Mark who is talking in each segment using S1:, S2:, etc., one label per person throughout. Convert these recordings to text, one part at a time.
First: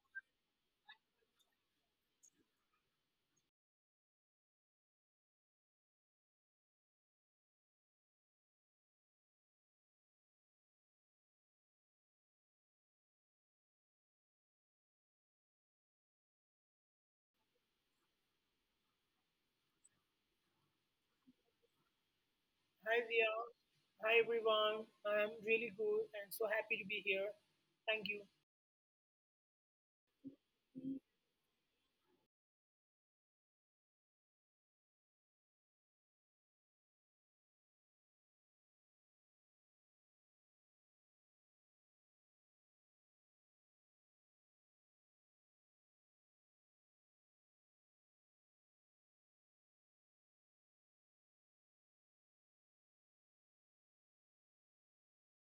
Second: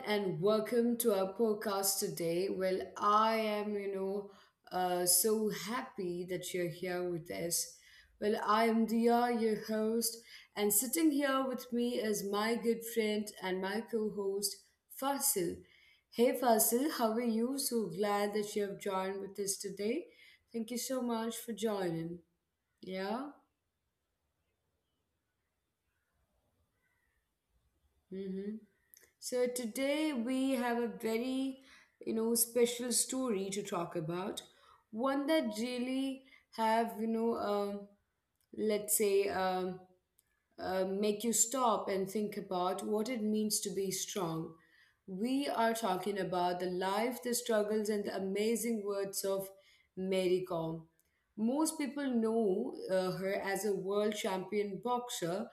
S1: and welcome to our podcast today. Well, I am, so happy that you're here with us. Well, I am Dia, your host, and sitting here with me is my good friend and my co host, Fasil. Hey, Fasil, how are you? So glad that you have joined with us today. Thank you so much for joining.
S2: Hi,
S1: Yeah?
S2: Via. Hi, everyone. I'm really good and so happy to be here. Thank you.
S1: Mm-hmm. So today we have a very, special story to talk about. One that really have, let's say, um, make you stop and think about what it means to be strong. We are talking about the life, the struggles, and the amazing words of Mary Kom. Most people know her as a world champion boxer,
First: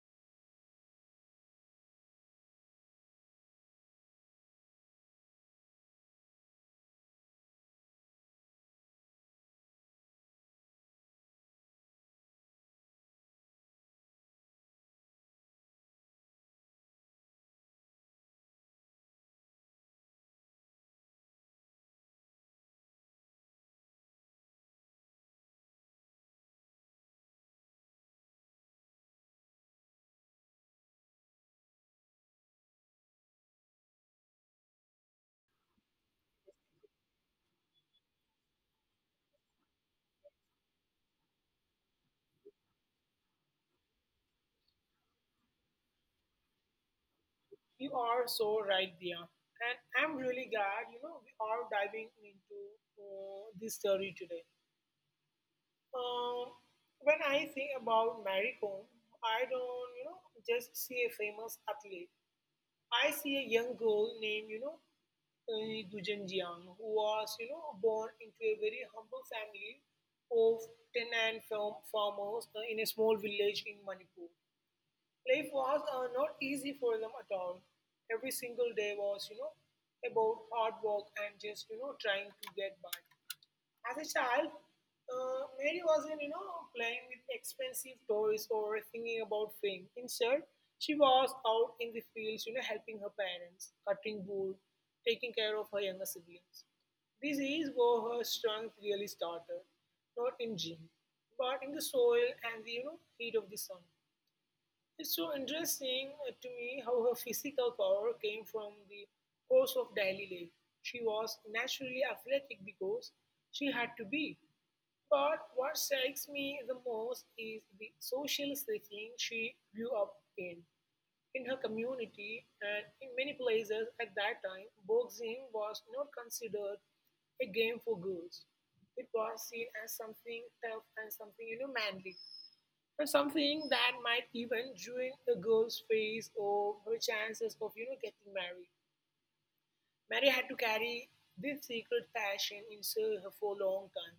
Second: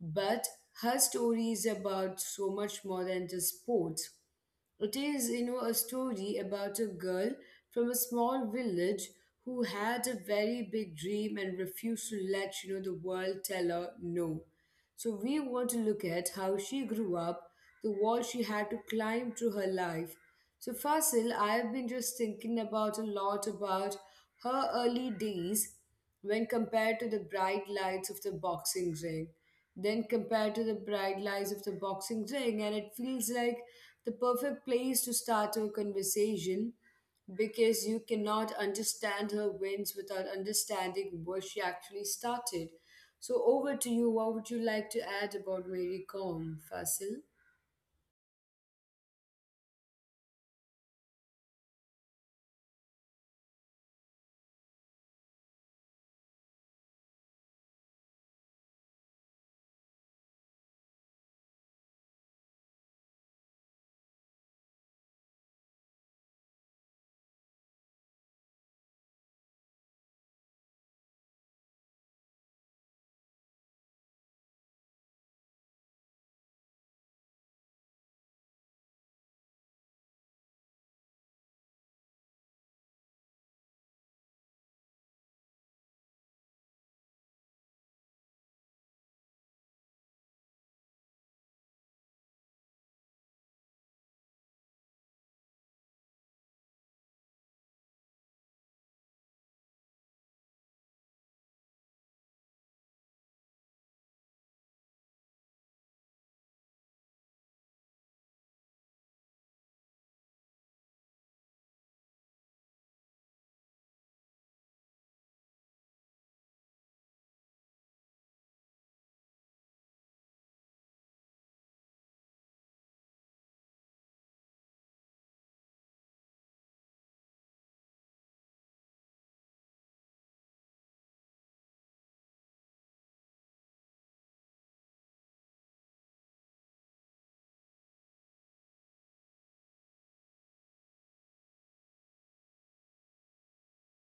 S1: but her story is about so much more than just sports. It is, you know, a story about a girl from a small village who had a very big dream and refused to let, you know, the world tell her no. So we want to look at how she grew up, the wall she had to climb through her life. So Fasil, I have been just thinking about a lot about her early days when compared to the bright lights of the boxing ring then compared to the bright lights of the boxing ring, and it feels like the perfect place to start a conversation because you cannot understand her wins without understanding what she actually started. So, over to you. What would you like to add about Mary Kom, Fasil?
S2: You are so right, Via. And I'm really glad, you know, we are diving into this story today. Uh, when I think about Mary Kom, I don't, you know, just see a famous athlete. I see a young girl named, you know, Gulzar who was you know born into a very humble family of farmers in a small village in Manipur. Life was not easy for them at all. Every single day was you know about hard work and just you know trying to get by. As a child, Mary wasn't, you know, playing with expensive toys or thinking about fame. Instead, she was out in the fields, you know, helping her parents, cutting wood, taking care of her younger siblings. This is where her strength really started, not in gym, but in the soil and the, you know, heat of the sun. It's so interesting to me how her physical power came from the course of daily life. She was naturally athletic because she had to be. But what strikes me the most is the social setting she grew up in. In her community and in many places at that time, boxing was not considered a game for girls. It was seen as something tough and something, you know, manly or something that might even ruin a girl's face or her chances of you know getting married. Mary had to carry this secret passion inside her for a long time.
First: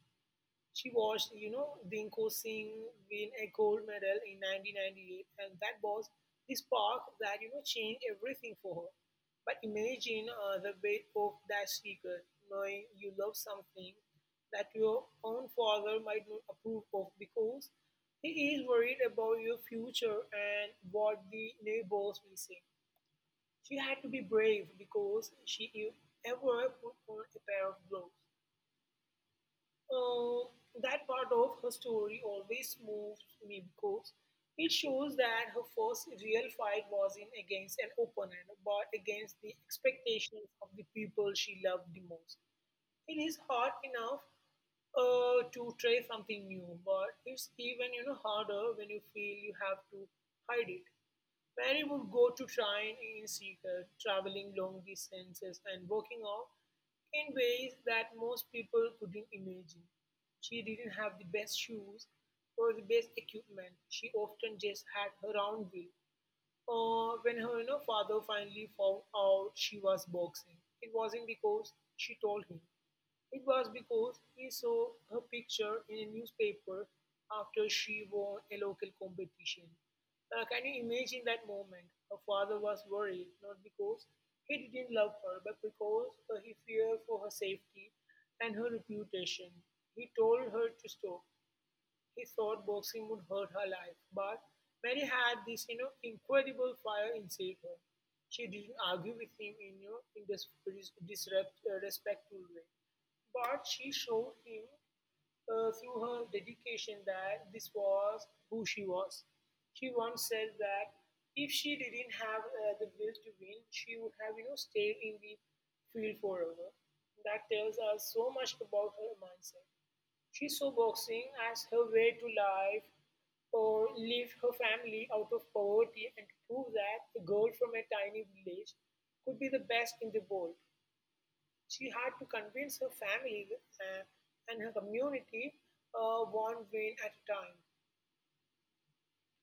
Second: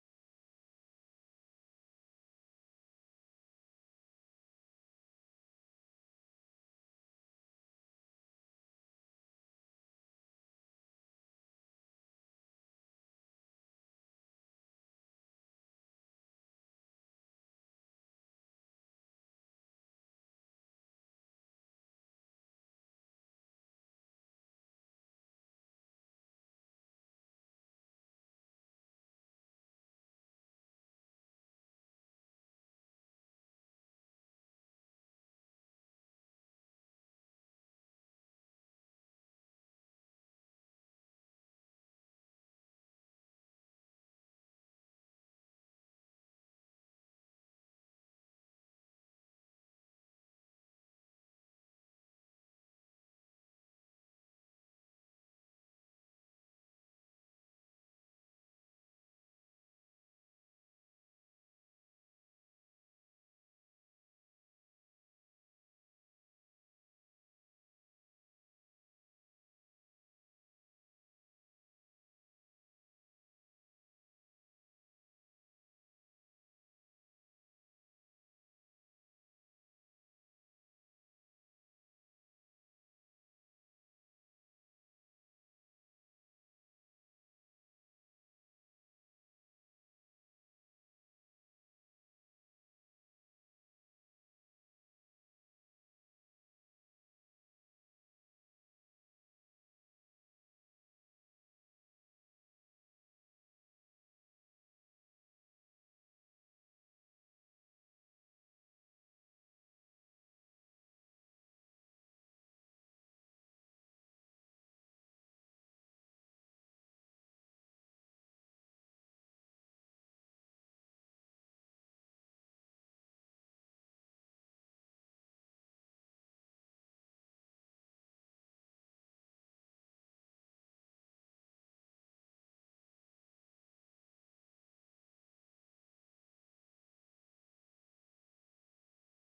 S2: She watched, you know, Dinko Singh win a gold medal in 1998, and that was the spark that, you know, changed everything for her. But imagine the weight of that secret, knowing you love something that your own father might not approve of because he is worried about your future and what the neighbors will say. She had to be brave because ever put on a pair of gloves. Uh, that part of her story always moved me because it shows that her first real fight wasn't against an opponent, but against the expectations of the people she loved the most. It is hard enough to try something new, but it's even you know harder when you feel you have to hide it. Many would go to train in secret, traveling long distances and working out in ways that most people couldn't imagine. She didn't have the best shoes or the best equipment. She often just had her own will when her you know, father finally found out she was boxing, it wasn't because she told him. It was because he saw her picture in a newspaper after she won a local competition. Can you imagine that moment? Her father was worried, not because he didn't love her, but because he feared for her safety and her reputation. He told her to stop, he thought boxing would hurt her life, but Mary had this, you know, incredible fire inside her. She didn't argue with him in, you know, in this respectful way, but she showed him through her dedication that this was who she was. She once said that if she didn't have the will to win, she would have you know stayed in the field forever. That tells us so much about her mindset. She saw boxing as her way to life, or live her family out of poverty and to prove that a girl from a tiny village could be the best in the world. She had to convince her family uh, and her community one win at a time.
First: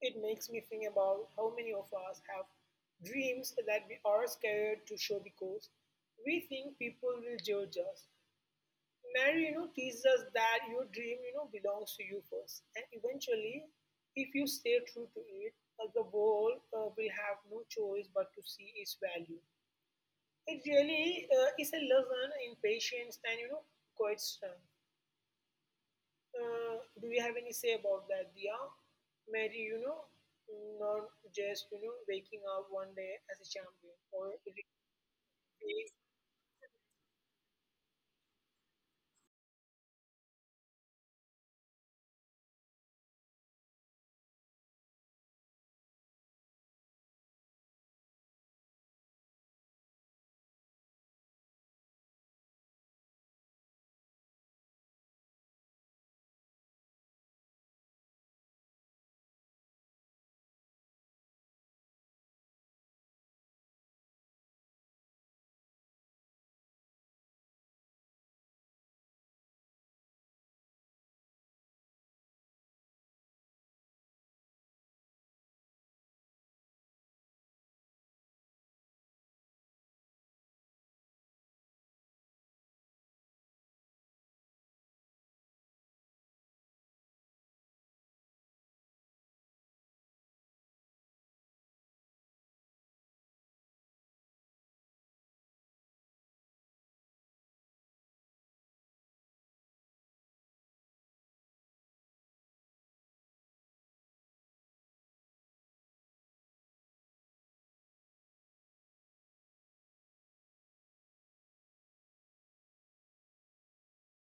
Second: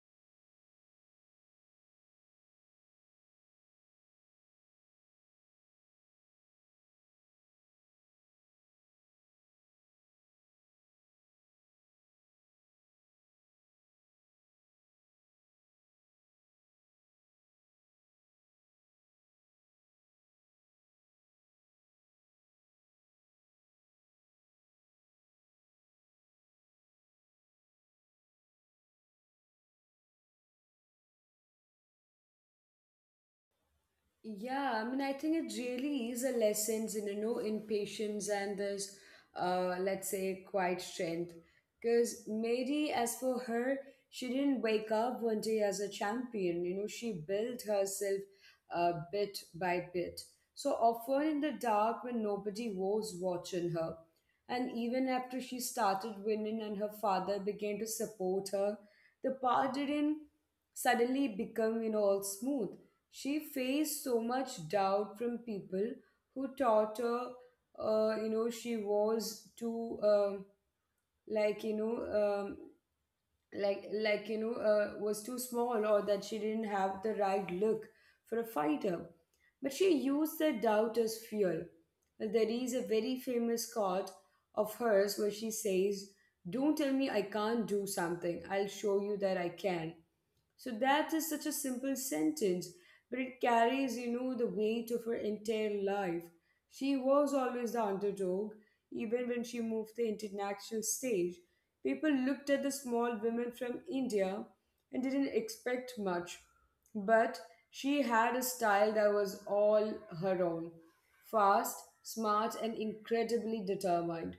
S2: It makes me think about how many of us have dreams that we are scared to show because we think people will judge us. Mary, you know, teaches us that your dream, you know, belongs to you first. And eventually, if you stay true to it, the world will have no choice but to see its value. It really is a lesson in patience and, you know, quite strength. Do you have any say about that, Dia? Mary, you know, not just, you know, waking up one day as a champion or it is
S1: Yeah, I mean, I think it really is a lesson in, you know, in patience and this, let's say, quiet strength. Because Mary, as for her, she didn't wake up one day as a champion. You know, she built herself bit by bit, so often in the dark when nobody was watching her. And even after she started winning and her father began to support her, the path didn't suddenly become, you know, all smooth. She faced so much doubt from people who taught her you know, she was too like you know um, like you know was too small, or that she didn't have the right look for a fighter. But she used that doubt as fuel. There is a very famous quote of hers where she says, "Don't tell me I can't do something. I'll show you that I can." So that is such a simple sentence, but it carries, you know, the weight of her entire life. She was always the underdog, even when she moved the international stage. People looked at the small women from India and didn't expect much, but she had a style that was all her own: fast, smart, and incredibly determined.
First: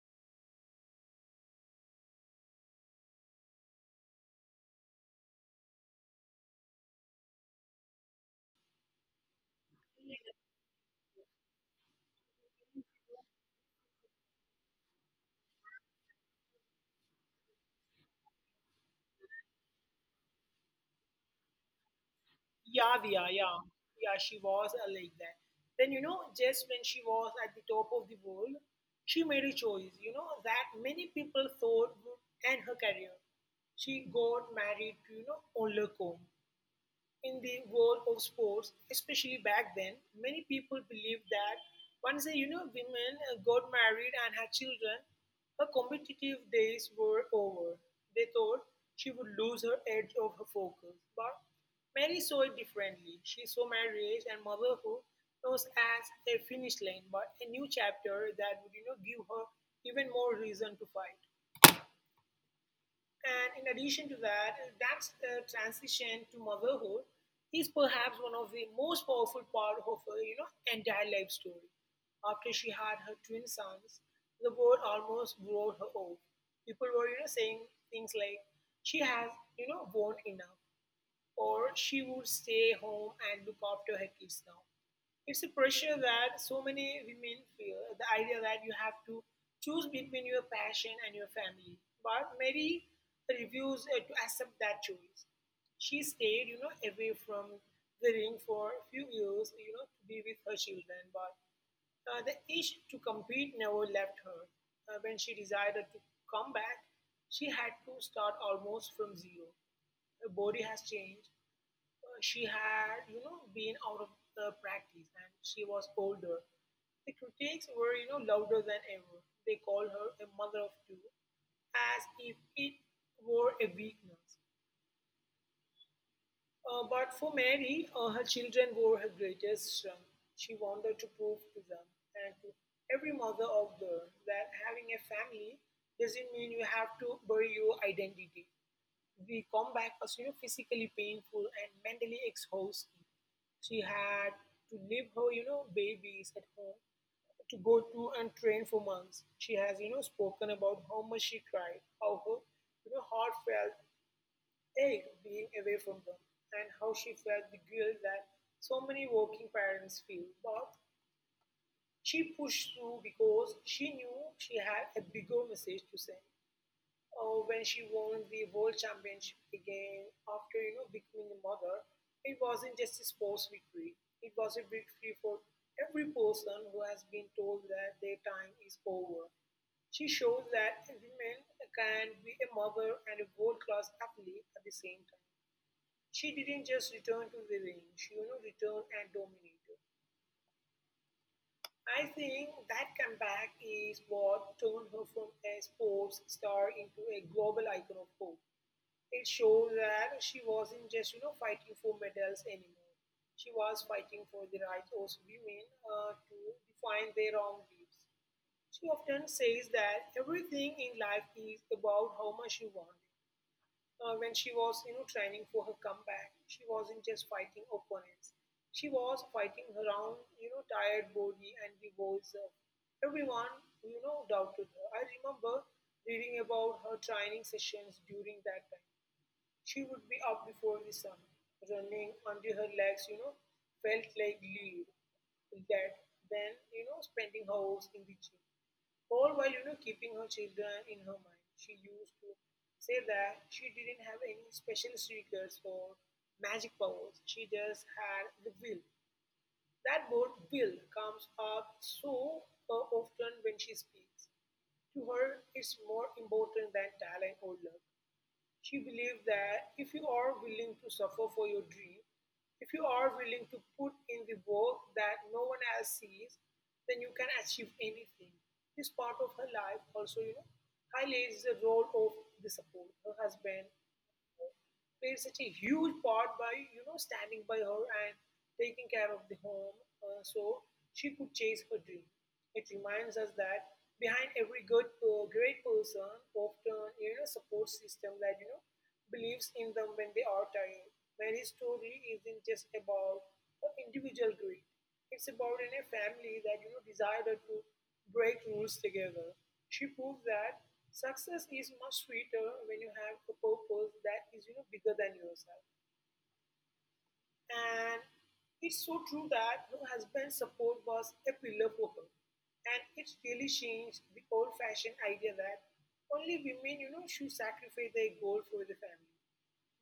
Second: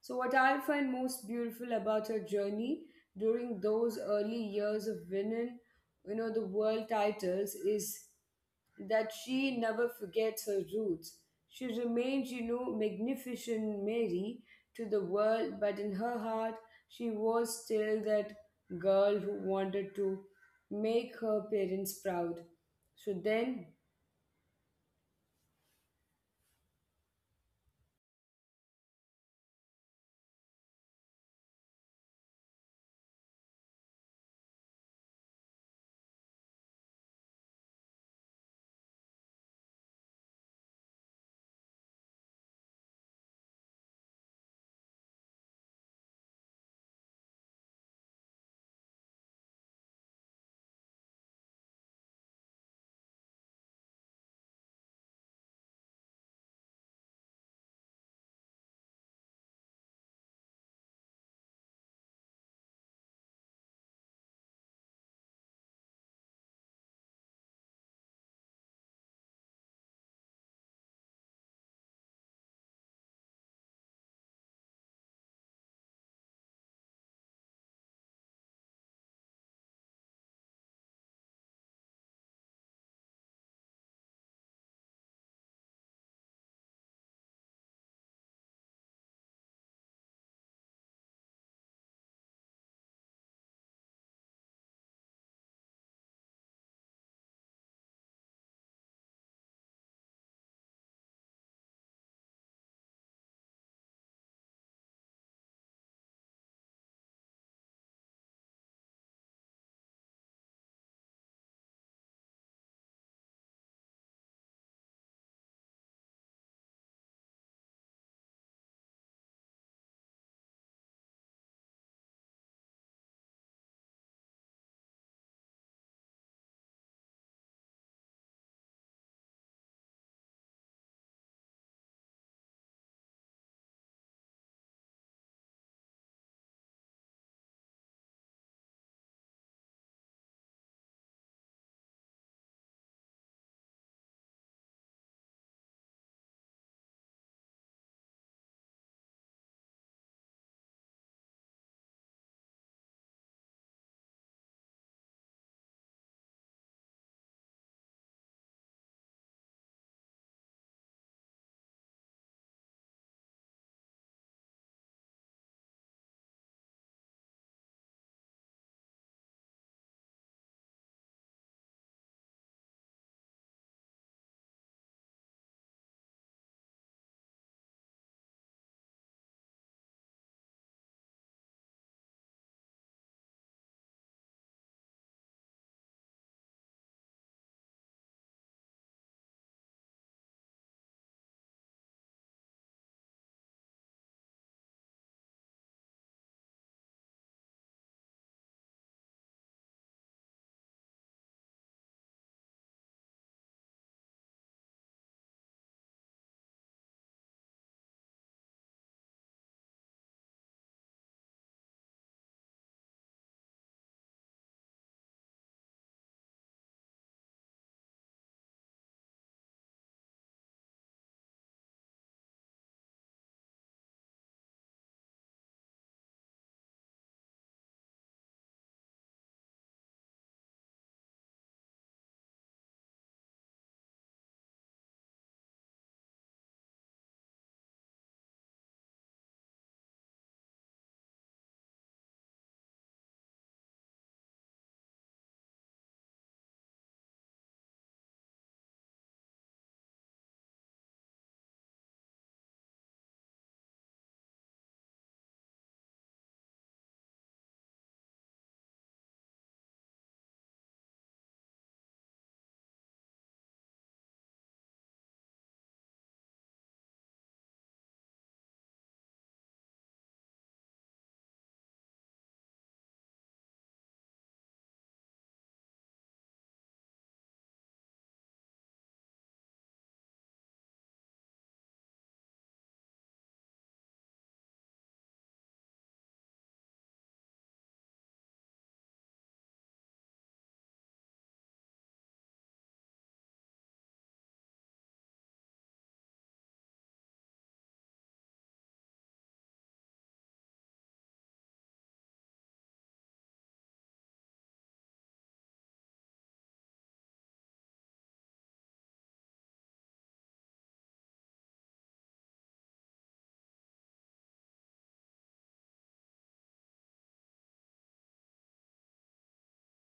S1: So, what I find most beautiful about her journey during those early years of winning, you know, the world titles, is that she never forgets her roots. She remains, you know, magnificent Mary to the world, but in her heart, she was still that girl who wanted to make her parents proud. So
S2: Yavia,
S1: then,
S2: yeah, yeah, she was like that. Then you know, just when she was at the top of the world, she made a choice. You know that many people thought would end her career. She got married to you know Olakon, in the world of sports, especially back then, many people believed that once a you know women got married and had children, her competitive days were over. They thought she would lose her edge of her focus. But Mary saw it differently. She saw marriage and motherhood not as a finish line, but a new chapter that would you know give her even more reason to fight. And in addition to that, that transition to motherhood is perhaps one of the most powerful part of her, you know, entire life story. After she had her twin sons, the world almost wrote her off. People were, you know, saying things like, "She has, you know, born enough or she would stay home and look after her kids now. It's a pressure that so many women feel the idea that you have to choose between your passion and your family. But Mary refused to accept that choice. She stayed, you know, away from the ring for a few years, you know, to be with her children. But the itch to compete never left her. When she decided to come back, she had to start almost from zero. Her body has changed, she had, you know, been out of the practice and she was older. The critics were, you know, louder than ever. They called her a mother of two, as if it were a weakness. But for Mary, her children were her greatest strength. She wanted to prove to them and to every mother out there that having a family doesn't mean you have to bury your identity. The comeback was you know, physically painful and mentally exhausting. She had to leave her, you know, babies at home to go to and train for months. She has, you know, spoken about how much she cried, how her, you know, heart felt ache being away from them, and how she felt the guilt that so many working parents feel. But she pushed through because she knew she had a bigger message to send when she won the world championship again after you know becoming a mother, it wasn't just a sports victory. It was a victory for every person who has been told that their time is over. She showed that a woman can be a mother and a world-class athlete at the same time. She didn't just return to the ring; she you know returned and dominated. I think that comeback is what turned her from a sports star into a global icon of hope. It shows that she wasn't just you know fighting for medals anymore. She was fighting for the rights of women to define their own lives. She often says that everything in life is about how much you want. When she was you know training for her comeback, she wasn't just fighting opponents. She was fighting her own you know tired body and the voice of everyone who, you know doubted her. I remember reading about her training sessions during that time she would be up before the sun, running until her legs, you know, felt like lead, that, then, you know, spending hours in the gym. All while, you know, keeping her children in her mind. She used to say that she didn't have any special secrets or magic powers. She just had the will. That word will comes up so often when she speaks to her it's more important than talent or love. She believed that if you are willing to suffer for your dream, if you are willing to put in the work that no one else sees, then you can achieve anything. This part of her life also, you know, highlights the role of the support, her husband, played such a huge part by you know standing by her and taking care of the home so she could chase her dream it reminds us that behind every good great person often you know support system that you know believes in them when they are tired Mary's story isn't just about the individual greed it's about in a family that you know decided to break rules together. She proved that success is much sweeter when you have a purpose that is you know bigger than yourself. And it's so true that her husband's support was a pillar for her, and it's really changed the old-fashioned idea that only women should sacrifice their goal for the family.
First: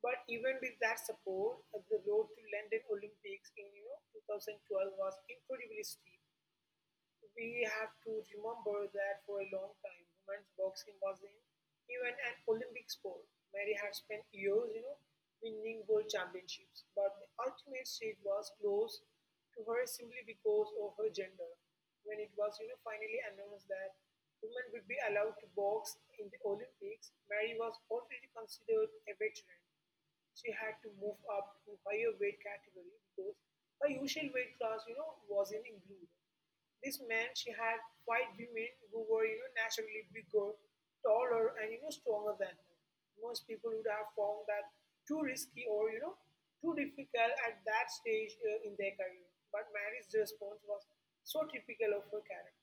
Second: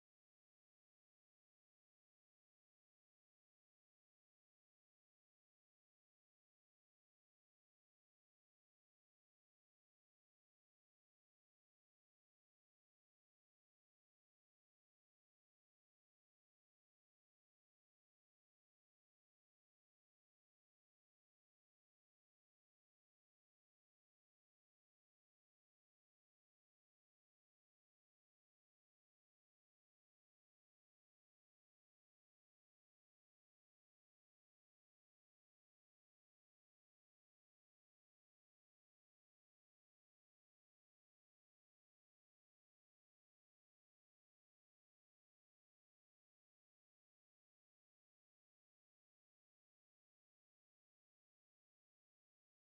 S2: But even with that support, the road to London Olympics in 2012 was incredibly steep. We have to remember that for a long time women's boxing wasn't even an Olympic sport. Mary had spent years, winning world championships, but the ultimate stage was closed to her simply because of her gender. When it was, finally announced that women would be allowed to box in the Olympics, Mary was already considered a veteran. She had to move up to higher weight category because her usual weight class, wasn't included. This meant she had white women who were, naturally bigger, taller, and stronger than her. Most people would have found that too risky or too difficult at that stage in their career. But Mary's response was so typical of her character.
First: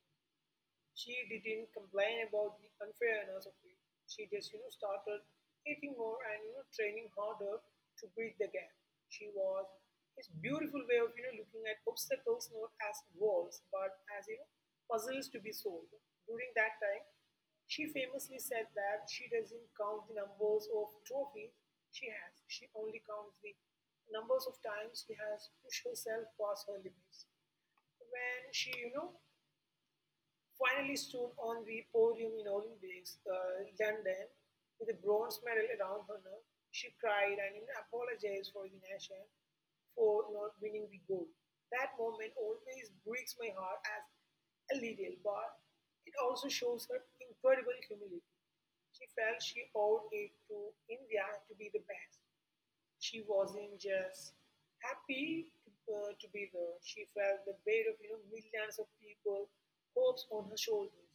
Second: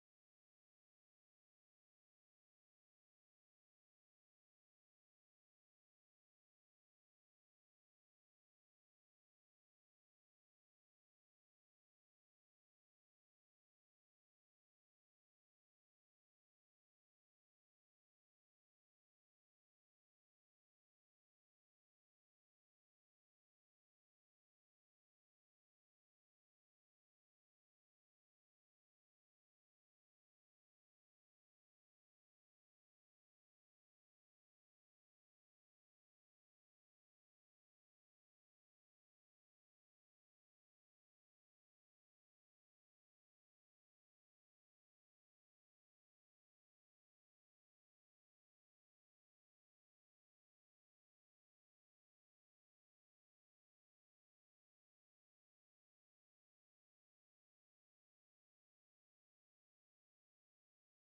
S2: She didn't complain about the unfairness of it. She just, started eating more and training harder to bridge the gap. She was his beautiful way of looking at obstacles not as walls but as puzzles to be solved. During that time, she famously said that she doesn't count the numbers of trophies she has. She only counts the numbers of times she has pushed herself past her limits. When she, finally stood on the podium in Olympics, London, with a bronze medal around her neck, she cried and even apologized for the nation for not winning the gold. That moment always breaks my heart as a little, but it also shows her incredible humility. She felt she owed it to India to be the best. She wasn't just happy to, to be there. She felt the weight of millions of people hopes on her shoulders.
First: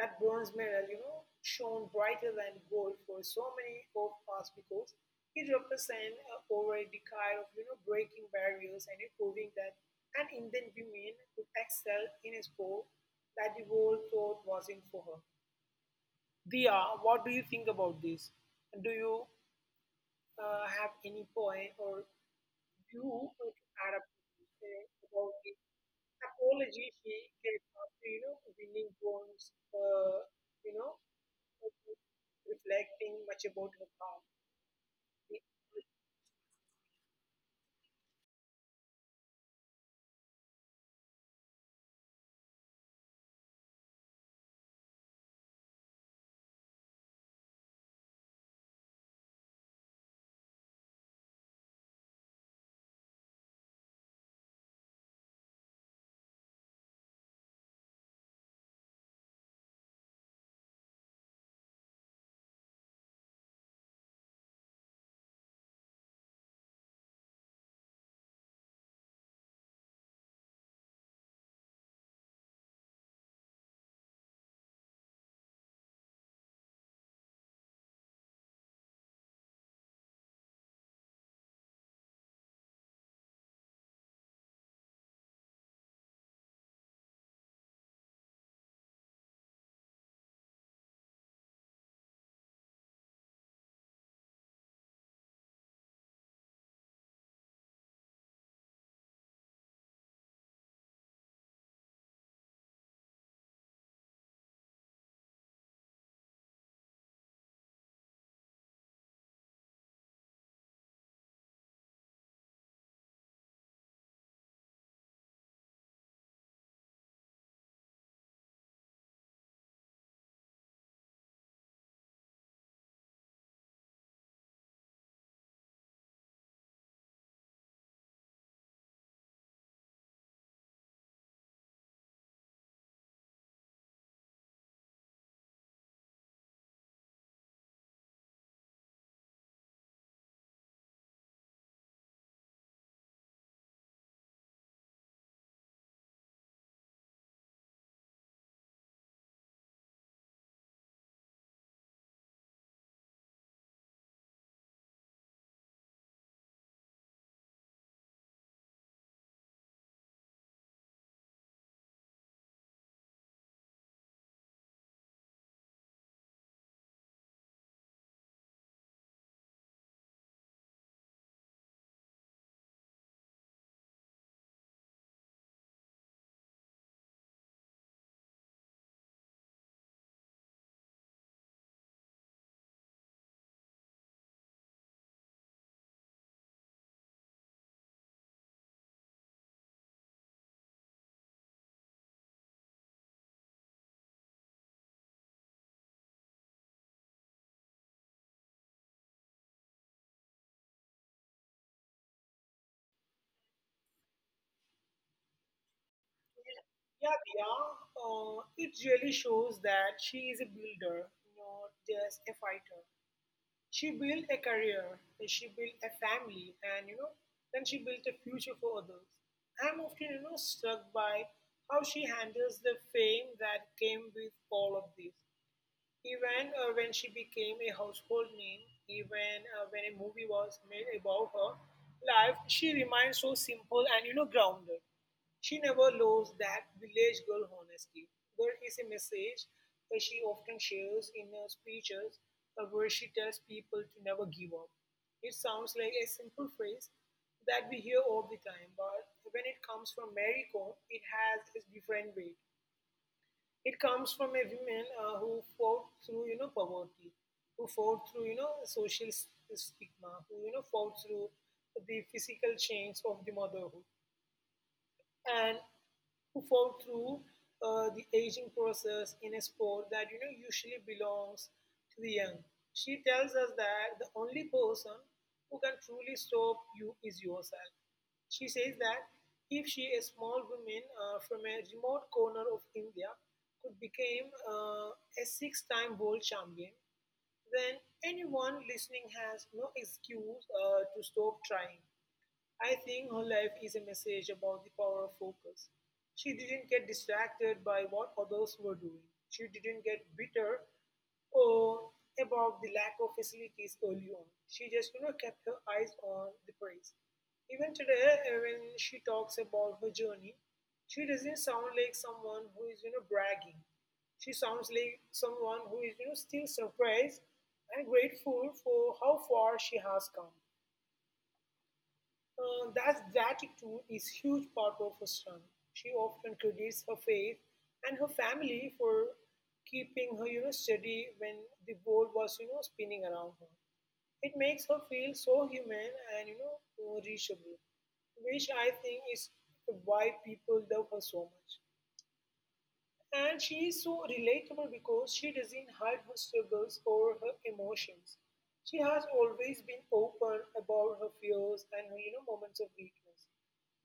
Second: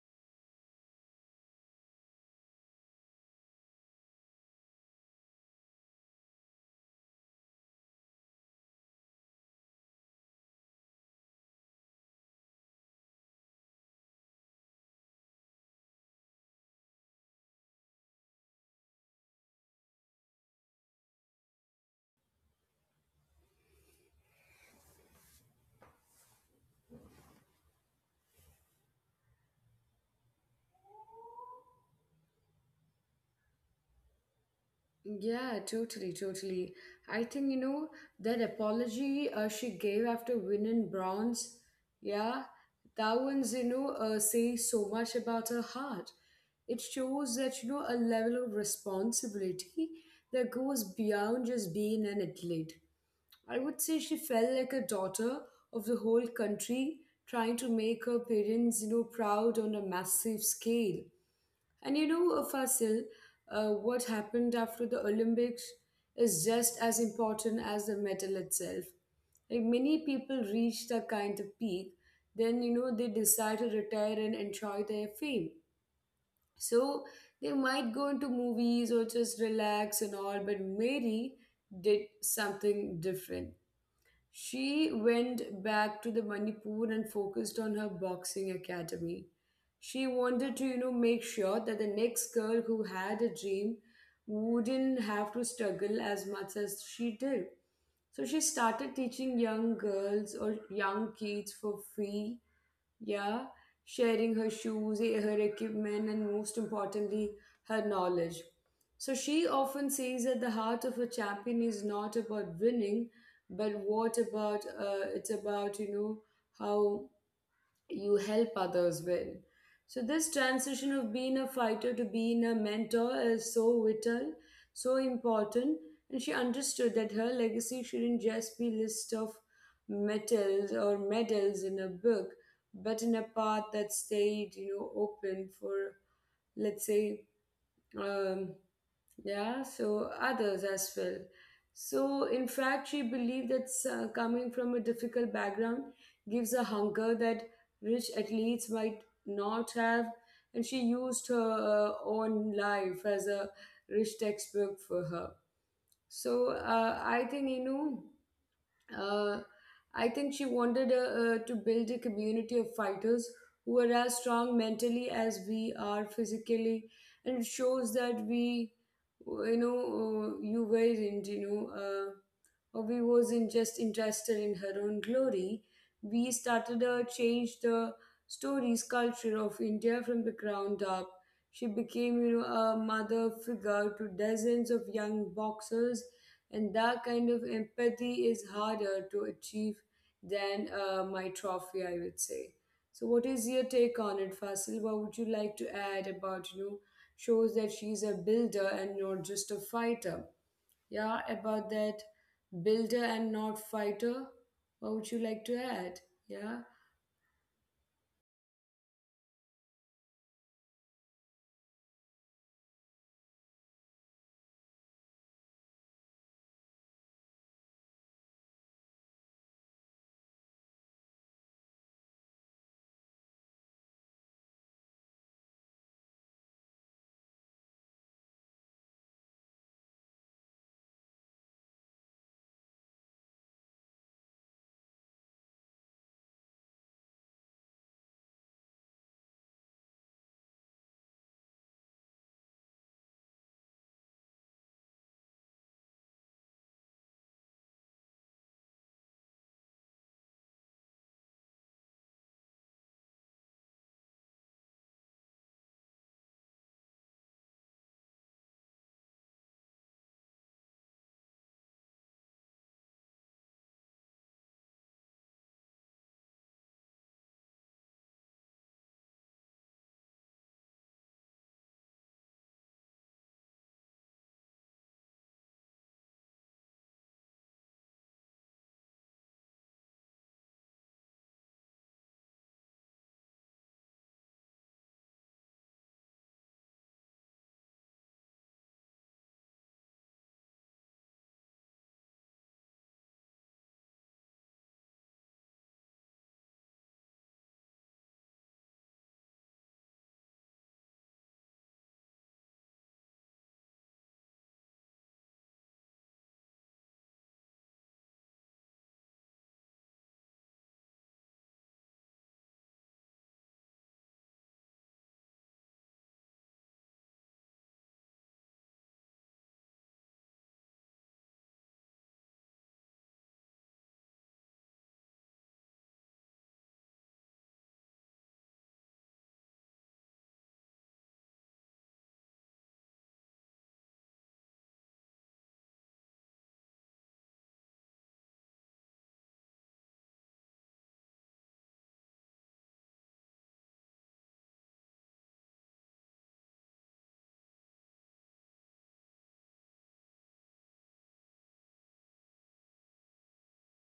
S2: That bronze medal, shone brighter than gold for so many of us because it represents over a decade of breaking barriers and proving that an Indian woman could excel in a sport that the world thought wasn't for her. Dia, what do you think about this? Do you have any point or glue to Sarah Purvis about the apology she gave after, winning bonds, you know, reflecting much about her past.
S1: yeah, totally, totally. I think, you know, that apology she gave after winning bronze, yeah, that one's, you know, says so much about her heart. It shows that, you know, a level of responsibility that goes beyond just being an athlete. I would say she felt like a daughter of the whole country, trying to make her parents, you know, proud on a massive scale. And you know, Fasil, what happened after the Olympics is just as important as the medal itself. Like, many people reach that kind of peak, then you know they decide to retire and enjoy their fame. So they might go into movies or just relax and all, but Mary did something different. She went back to the Manipur and focused on her boxing academy. She wanted to, you know, make sure that the next girl who had a dream wouldn't have to struggle as much as she did. So she started teaching young girls or young kids for free, yeah, sharing her shoes, eh, her equipment, and most importantly, her knowledge. So she often says that the heart of a champion is not about winning, but what about it's about, you know, how you help others well. So this transition of being a fighter to being a mentor is so vital, so important. And she understood that her legacy shouldn't just be list of medals or medals in a book, but in a path that stayed, you know, open for let's say um, yeah, so others as well. So in fact she believed that coming from a difficult background gives a hunger that rich athletes might not have. And she used her own life as a rich textbook for her. So uh, I think she wanted to build a community of fighters who are as strong mentally as we are physically, and it shows that we, you know, you were not you know. We wasn't just interested in her own glory. We started to change the stories culture of India from the ground up. She became, you know, a mother figure to dozens of young boxers, and that kind of empathy is harder to achieve than my trophy, I would say. So, what is your take on it, Fasil? What would you like to add about, you know, shows that she's a builder and not just a fighter? Yeah, about that builder and not fighter. What would you like to add? Yeah,
S2: Yeah, yeah. It really shows that she is a builder, not just a fighter. She built a career, and she built a family, and then she built a future for others. I'm often, struck by how she handles the fame that came with all of this. Even when she became a household name, even when a movie was made about her life, she remained so simple and grounded. She never lost that village girl honesty. There is a message that she often shares in her speeches where she tells people to never give up. It sounds like a simple phrase that we hear all the time, but when it comes from Mary Kom, it has a different weight. It comes from a woman who fought through, poverty, who fought through, social stigma, who, fought through the physical chains of the motherhood. And who fall through the aging process in a sport that usually belongs to the young. She tells us that the only person who can truly stop you is yourself. She says that if she, a small woman from a remote corner of India, could become a six-time world champion, then anyone listening has no excuse to stop trying. I think her life is a message about the power of focus. She didn't get distracted by what others were doing. She didn't get bitter or about the lack of facilities early on. She just, kept her eyes on the prize. Even today, when she talks about her journey, she doesn't sound like someone who is, bragging. She sounds like someone who is, still surprised and grateful for how far she has come. That gratitude is huge part of her strength. She often credits her faith and her family for keeping her, steady when the world was, spinning around her. It makes her feel so human and, reachable, which I think is why people love her so much. And she is so relatable because she doesn't hide her struggles or her emotions. She has always been open about her fears and her, moments of weakness.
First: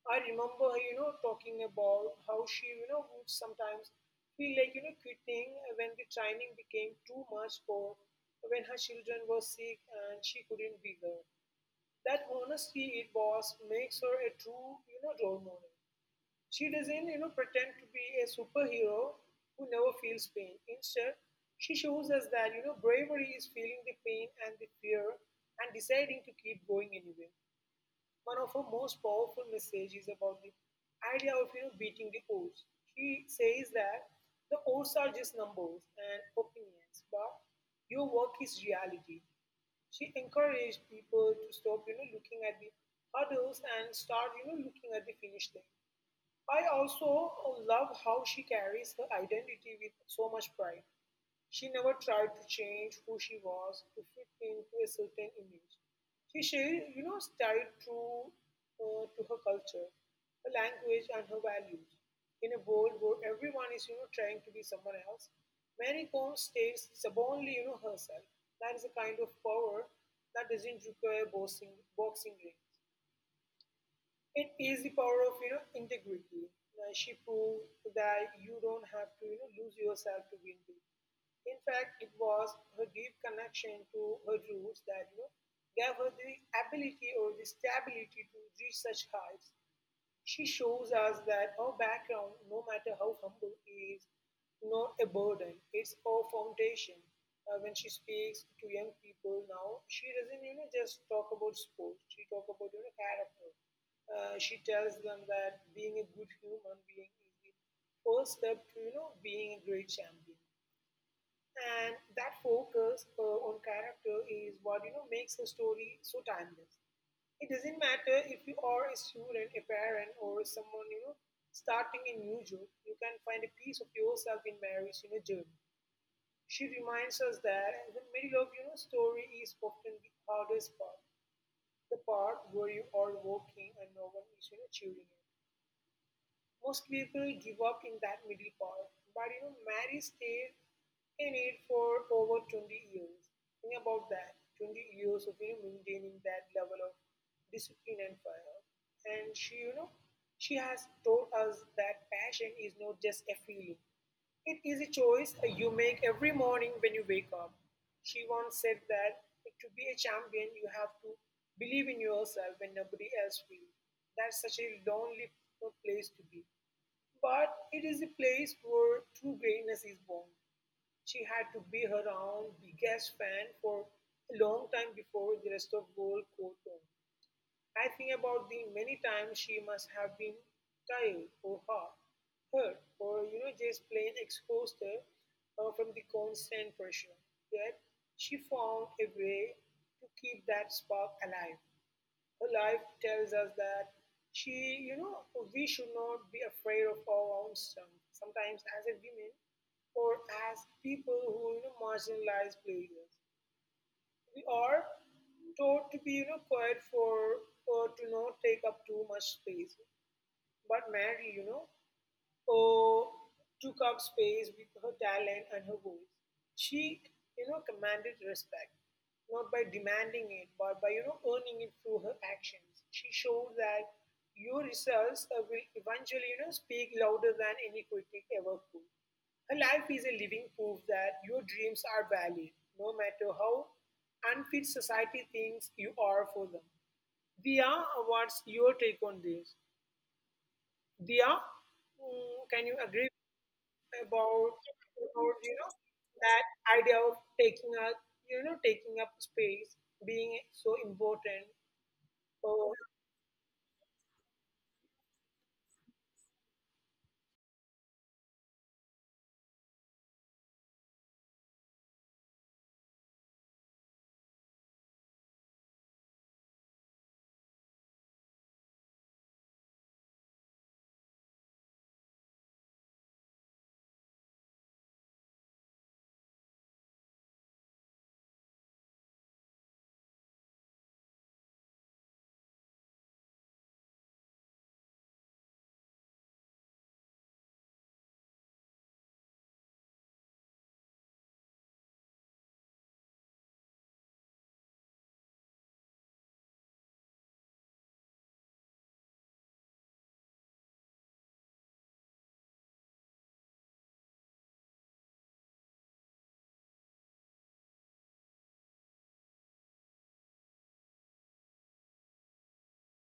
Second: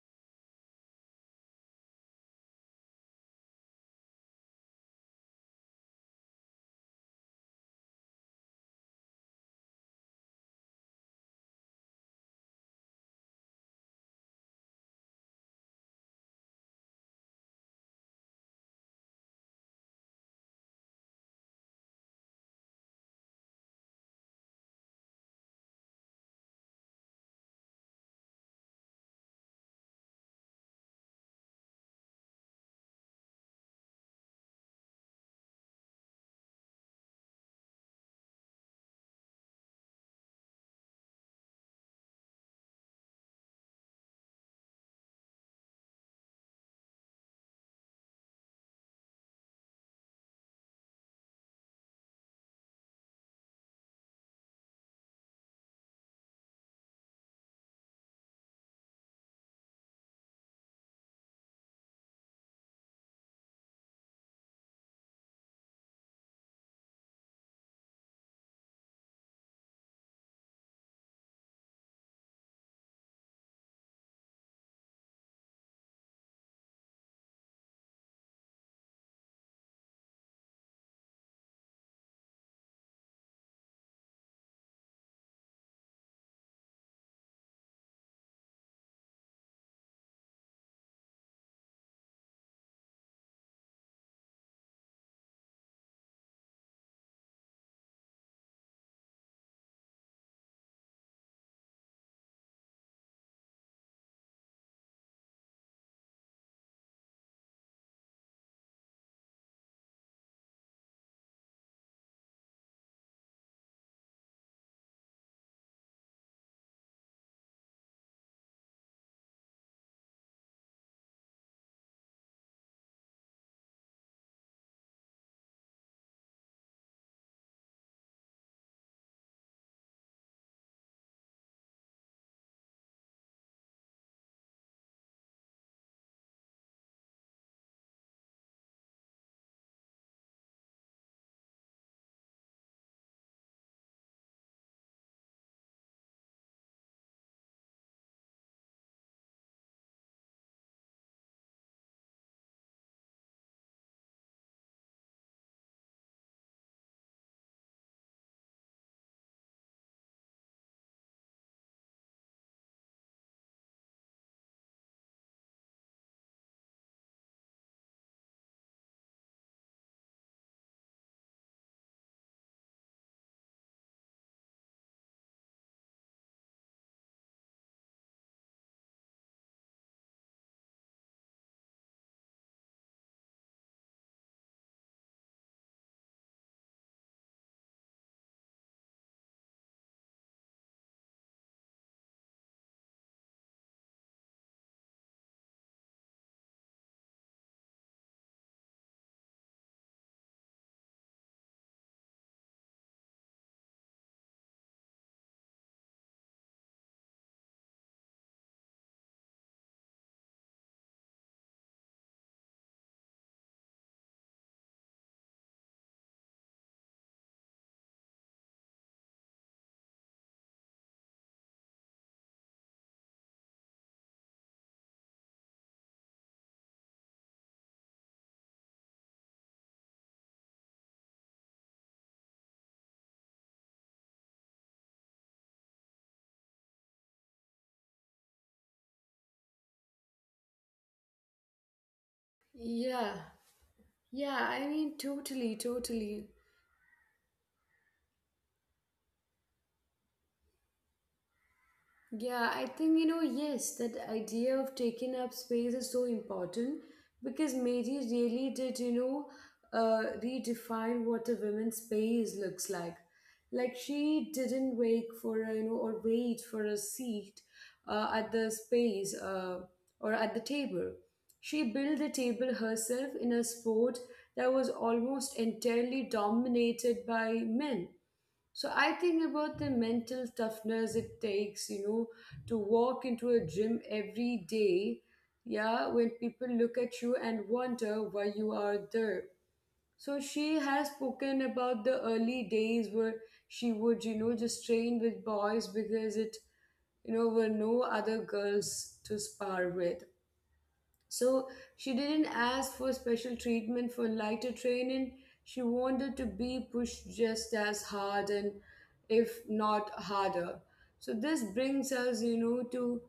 S2: I remember her, talking about how she, would sometimes feel like, quitting when the training became too much or when her children were sick and she couldn't be there. That honesty it was makes her a true, role model. She doesn't, pretend to be a superhero who never feels pain. Instead, she shows us that, bravery is feeling the pain and the fear and deciding to keep going anyway. One of her most powerful messages about the idea of, beating the odds. She says that the odds are just numbers and opinions, but your work is reality. She encouraged people to stop, looking at the hurdles and start, looking at the finish line. I also love how she carries her identity with so much pride. She never tried to change who she was to fit into a certain image. She stayed true to her culture, her language, and her values. In a world where everyone is, trying to be someone else, Mary Combs stays stubbornly, herself. That is a kind of power that doesn't require boxing rings. It is the power of integrity. She proved that you don't have to lose yourself to win big. In fact, it was her deep connection to her roots that gave her the ability or the stability to reach such heights. She shows us that our background, no matter how humble, is not a burden, it's our foundation. When she speaks to young people now, she doesn't just talk about sports. She talk about character. She tells them that being a good human being is the first step to being a great champion, and that focus on character is what makes a story so timeless. It doesn't matter if you are a student, a parent, or someone starting a new job, you can find a piece of yourself in Mary's journey. She reminds us that the middle of story is often the hardest part, the part where you are walking and no one is cheering you. Most people give up in that middle part, but Mary stayed in it for over 20 years. Think about that, 20 years of maintaining that level of discipline and fire. And she, you know, she has taught us that passion is not just a feeling, it is a choice you make every morning when you wake up. She once said that to be a champion, you have to believe in yourself when nobody else will. That's such a lonely place to be. But it is a place where true greatness is born. She had to be her own biggest fan for a long time before the rest of the world caught on. I think about the many times she must have been tired or hurt, or just plain exhausted from the constant pressure. Yet she found a way to keep that spark alive. Her life tells us that she, you know, we should not be afraid of our own strength. Sometimes, as a women or as people who, marginalized places, we are taught to be, quiet for or to not take up too much space. But Mary, Oh took up space with her talent and her voice. She, commanded respect, not by demanding it, but by, earning it through her actions. She showed that your results will eventually, speak louder than any critic ever could. Her life is a living proof that your dreams are valid, no matter how unfit society thinks you are for them. Dia, what's your take on this? Dia, can you agree
S1: yeah, yeah.
S2: about
S1: I mean,
S2: about
S1: totally, totally.
S2: that idea of taking up taking up space being so important.
S1: Yeah, I
S2: oh
S1: think, you know, yes, that idea of taking up space is so important, because Mary really did, you know, redefine what a woman's space looks like. Like, she didn't wait for a, you know, or wait for a seat at the space or at the table. She built the table herself in a sport that was almost entirely dominated by men. So I think about the mental toughness it takes, you know, to walk into a gym every day, yeah, when people look at you and wonder why you are there. So she has spoken about the early days where she would, you know, just train with boys because it, you know, were no other girls to spar with. So she didn't ask for special treatment for lighter training. She wanted to be pushed just as hard, and if not harder. So this brings us, you know, to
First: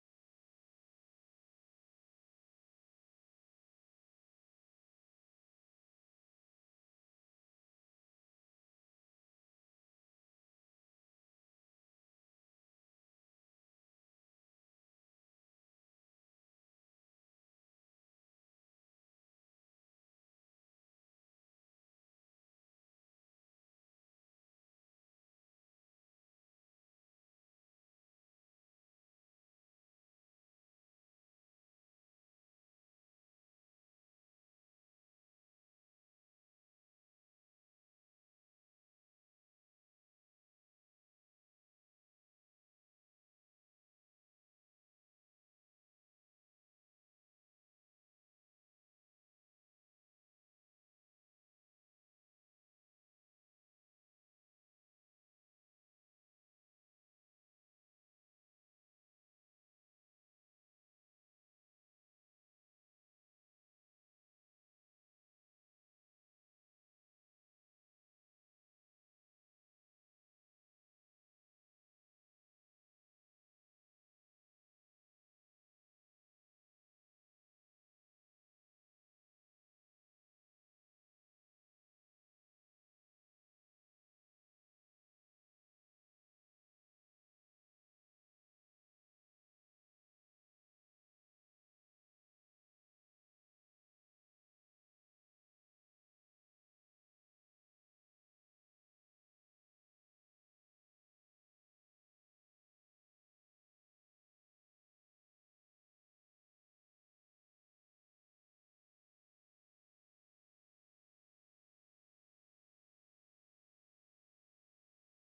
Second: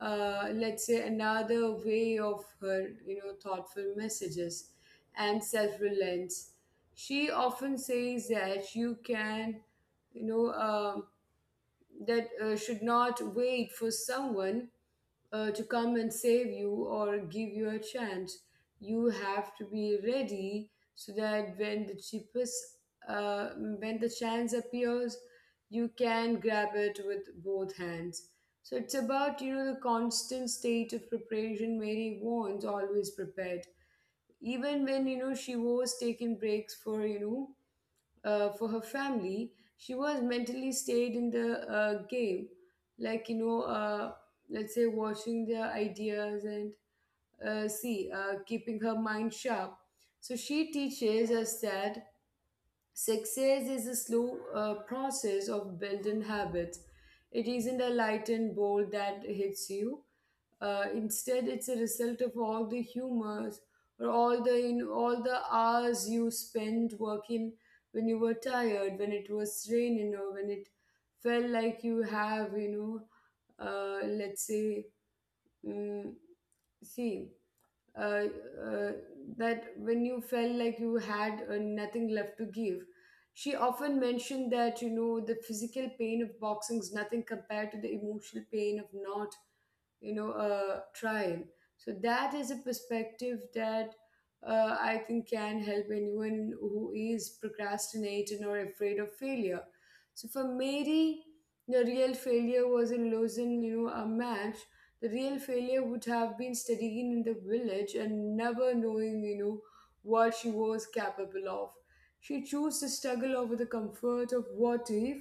S1: let's say another way of her, you know, thoughtful messages and self-reliance. She often says that you can, you know, that should not wait for someone to come and save you or give you a chance. You have to be ready so that when the chance appears, you can grab it with both hands. So it's about, you know, the constant state of preparation. Mary warns always prepared, even when you know she was taking breaks for you know for her family. She was mentally stayed in the game, like you know, let's say watching their ideas and keeping her mind sharp. So she teaches us that success is a slow process of building habits. It isn't a light and bolt that hits you. Instead, it's a result of all the humors or all the hours you spent working when you were tired, when it was raining, or when it felt like you have, you know, let's say, mm see, uh, uh, that when you felt like you had nothing left to give. She often mentioned that, you know, the physical pain of boxing is nothing compared to the emotional pain of not you know trial. So that is a perspective that I think can help anyone who is procrastinating or afraid of failure. So for Mary, the real failure was in losing, you know, a match. The real failure would have been studying in the village and never knowing, you know, what she was capable of. She chose to struggle over the comfort of what if,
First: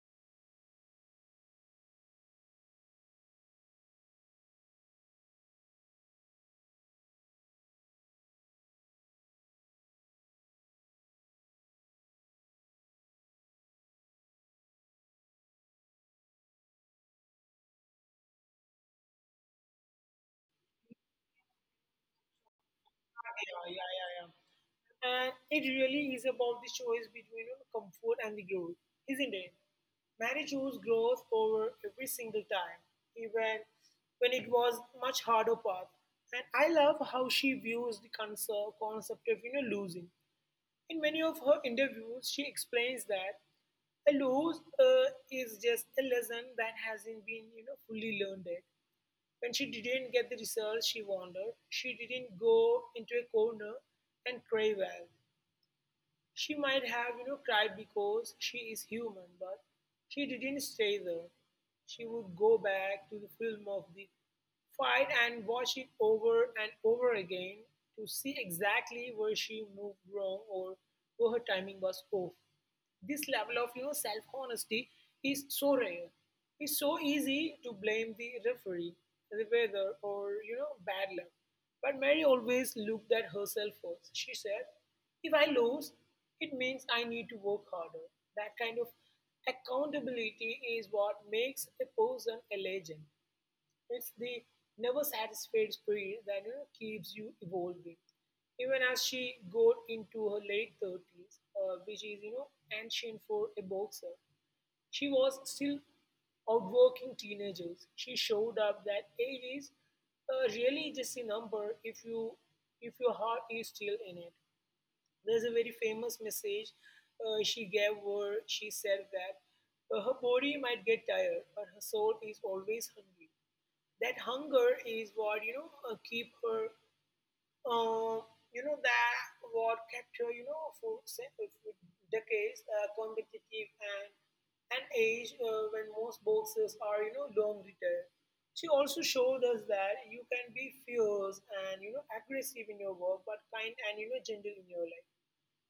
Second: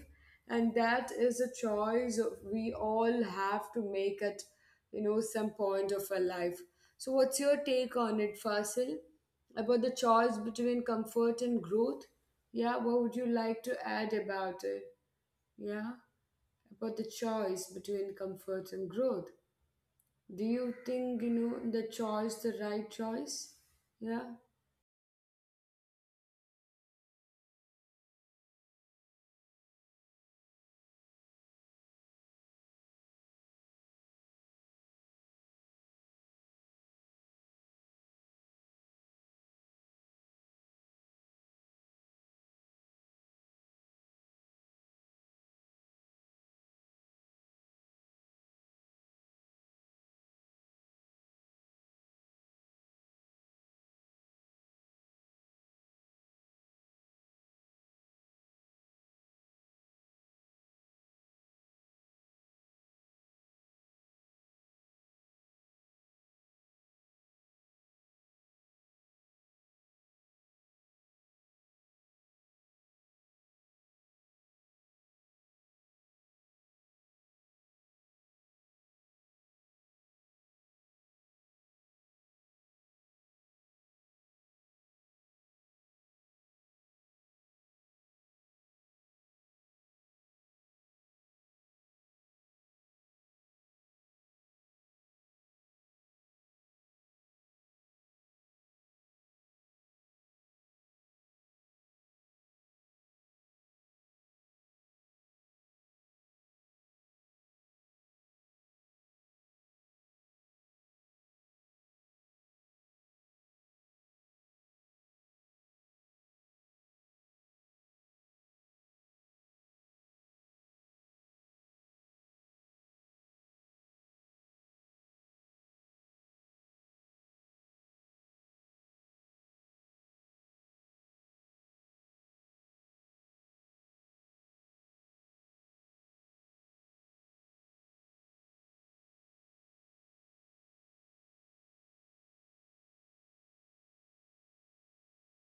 S1: and that is a choice we all have to make at, you know, some point of our life. So what's your take on it, Fasil, about the choice between comfort and growth? Yeah, what would you like to add about it? Yeah, about the choice between comfort and growth, do you think, you know, the choice the right choice?
S2: yeah, yeah, yeah, yeah,
S1: Yeah.
S2: and it really is about the choice between, you know, comfort and the growth, isn't it? Mary chose growth over every single time, even when it was much harder path. And I love how she views the concept of, you know, losing. In many of her interviews, she explains that a loss is just a lesson that hasn't been, you know, fully learned yet. When she didn't get the results she wanted, she didn't go into a corner and cry well. She might have, you know, cried because she is human, but she didn't stay there. She would go back to the film of the fight and watch it over and over again to see exactly where she moved wrong or where her timing was off. This level of, you know, self honesty is so rare. It's so easy to blame the referee, the weather, or, you know, bad luck. But Mary always looked at herself first. She said, "If I lose, it means I need to work harder." That kind of accountability is what makes a person a legend. It's the never satisfied spirit that, you know, keeps you evolving. Even as she got into her late 30s, which is, you know, ancient for a boxer, she was still outworking teenagers. She showed up that age is really just a number if you if your heart is still in it. There's a very famous message she gave where she said that her body might get tired, but her soul is always hungry. That hunger is what keep her. Uh, you know that what kept her. You know for, for decades competitive and an age when most boxers are, you know, long retired. She also showed us that you can be fierce and, you know, aggressive in your work, but kind and, you know, gentle in your life.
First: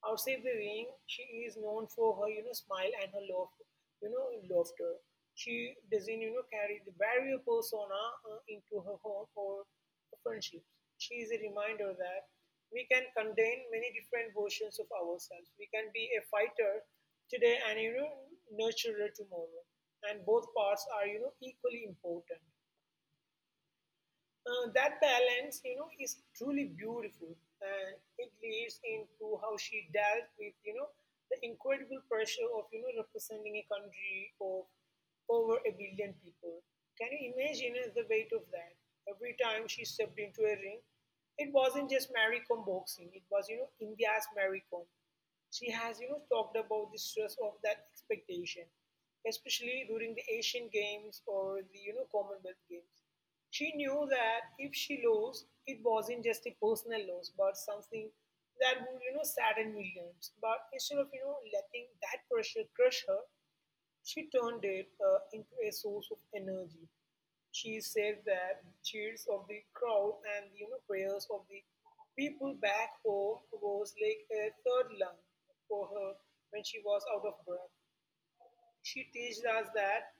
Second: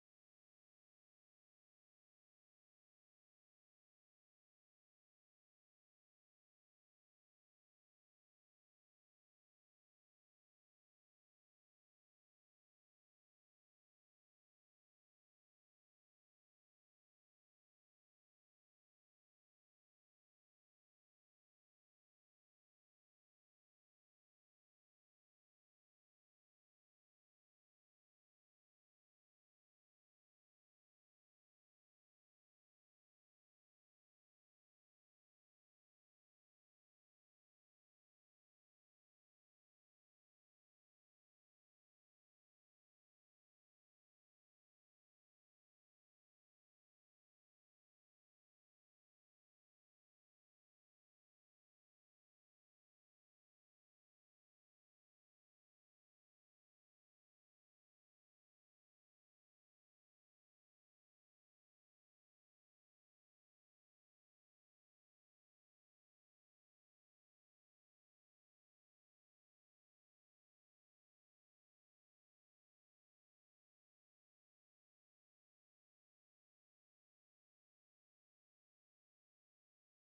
S2: Outside the ring, she is known for her, you know, smile and her love, you know, laughter. She doesn't, you know, carry the barrier persona into her home or friendships. She is a reminder that we can contain many different versions of ourselves. We can be a fighter today and, you know, nurturer tomorrow. And both parts are, you know, equally important. That balance, you know, is truly beautiful, and it leads into how she dealt with, you know, the incredible pressure of, you know, representing a country of over a billion people. Can you imagine the weight of that? Every time she stepped into a ring, it wasn't just Mary Kom boxing; it was, you know, India's Mary Kom. She has, you know, talked about the stress of that expectation, especially during the Asian Games or the, you know, Commonwealth Games. She knew that if she lost, it wasn't just a personal loss, but something that would, you know, sadden millions. But instead of, you know, letting that pressure crush her, she turned it into a source of energy. She said that cheers of the crowd and, you know, prayers of the people back home was like a third lung for her when she was out of breath. She teaches us that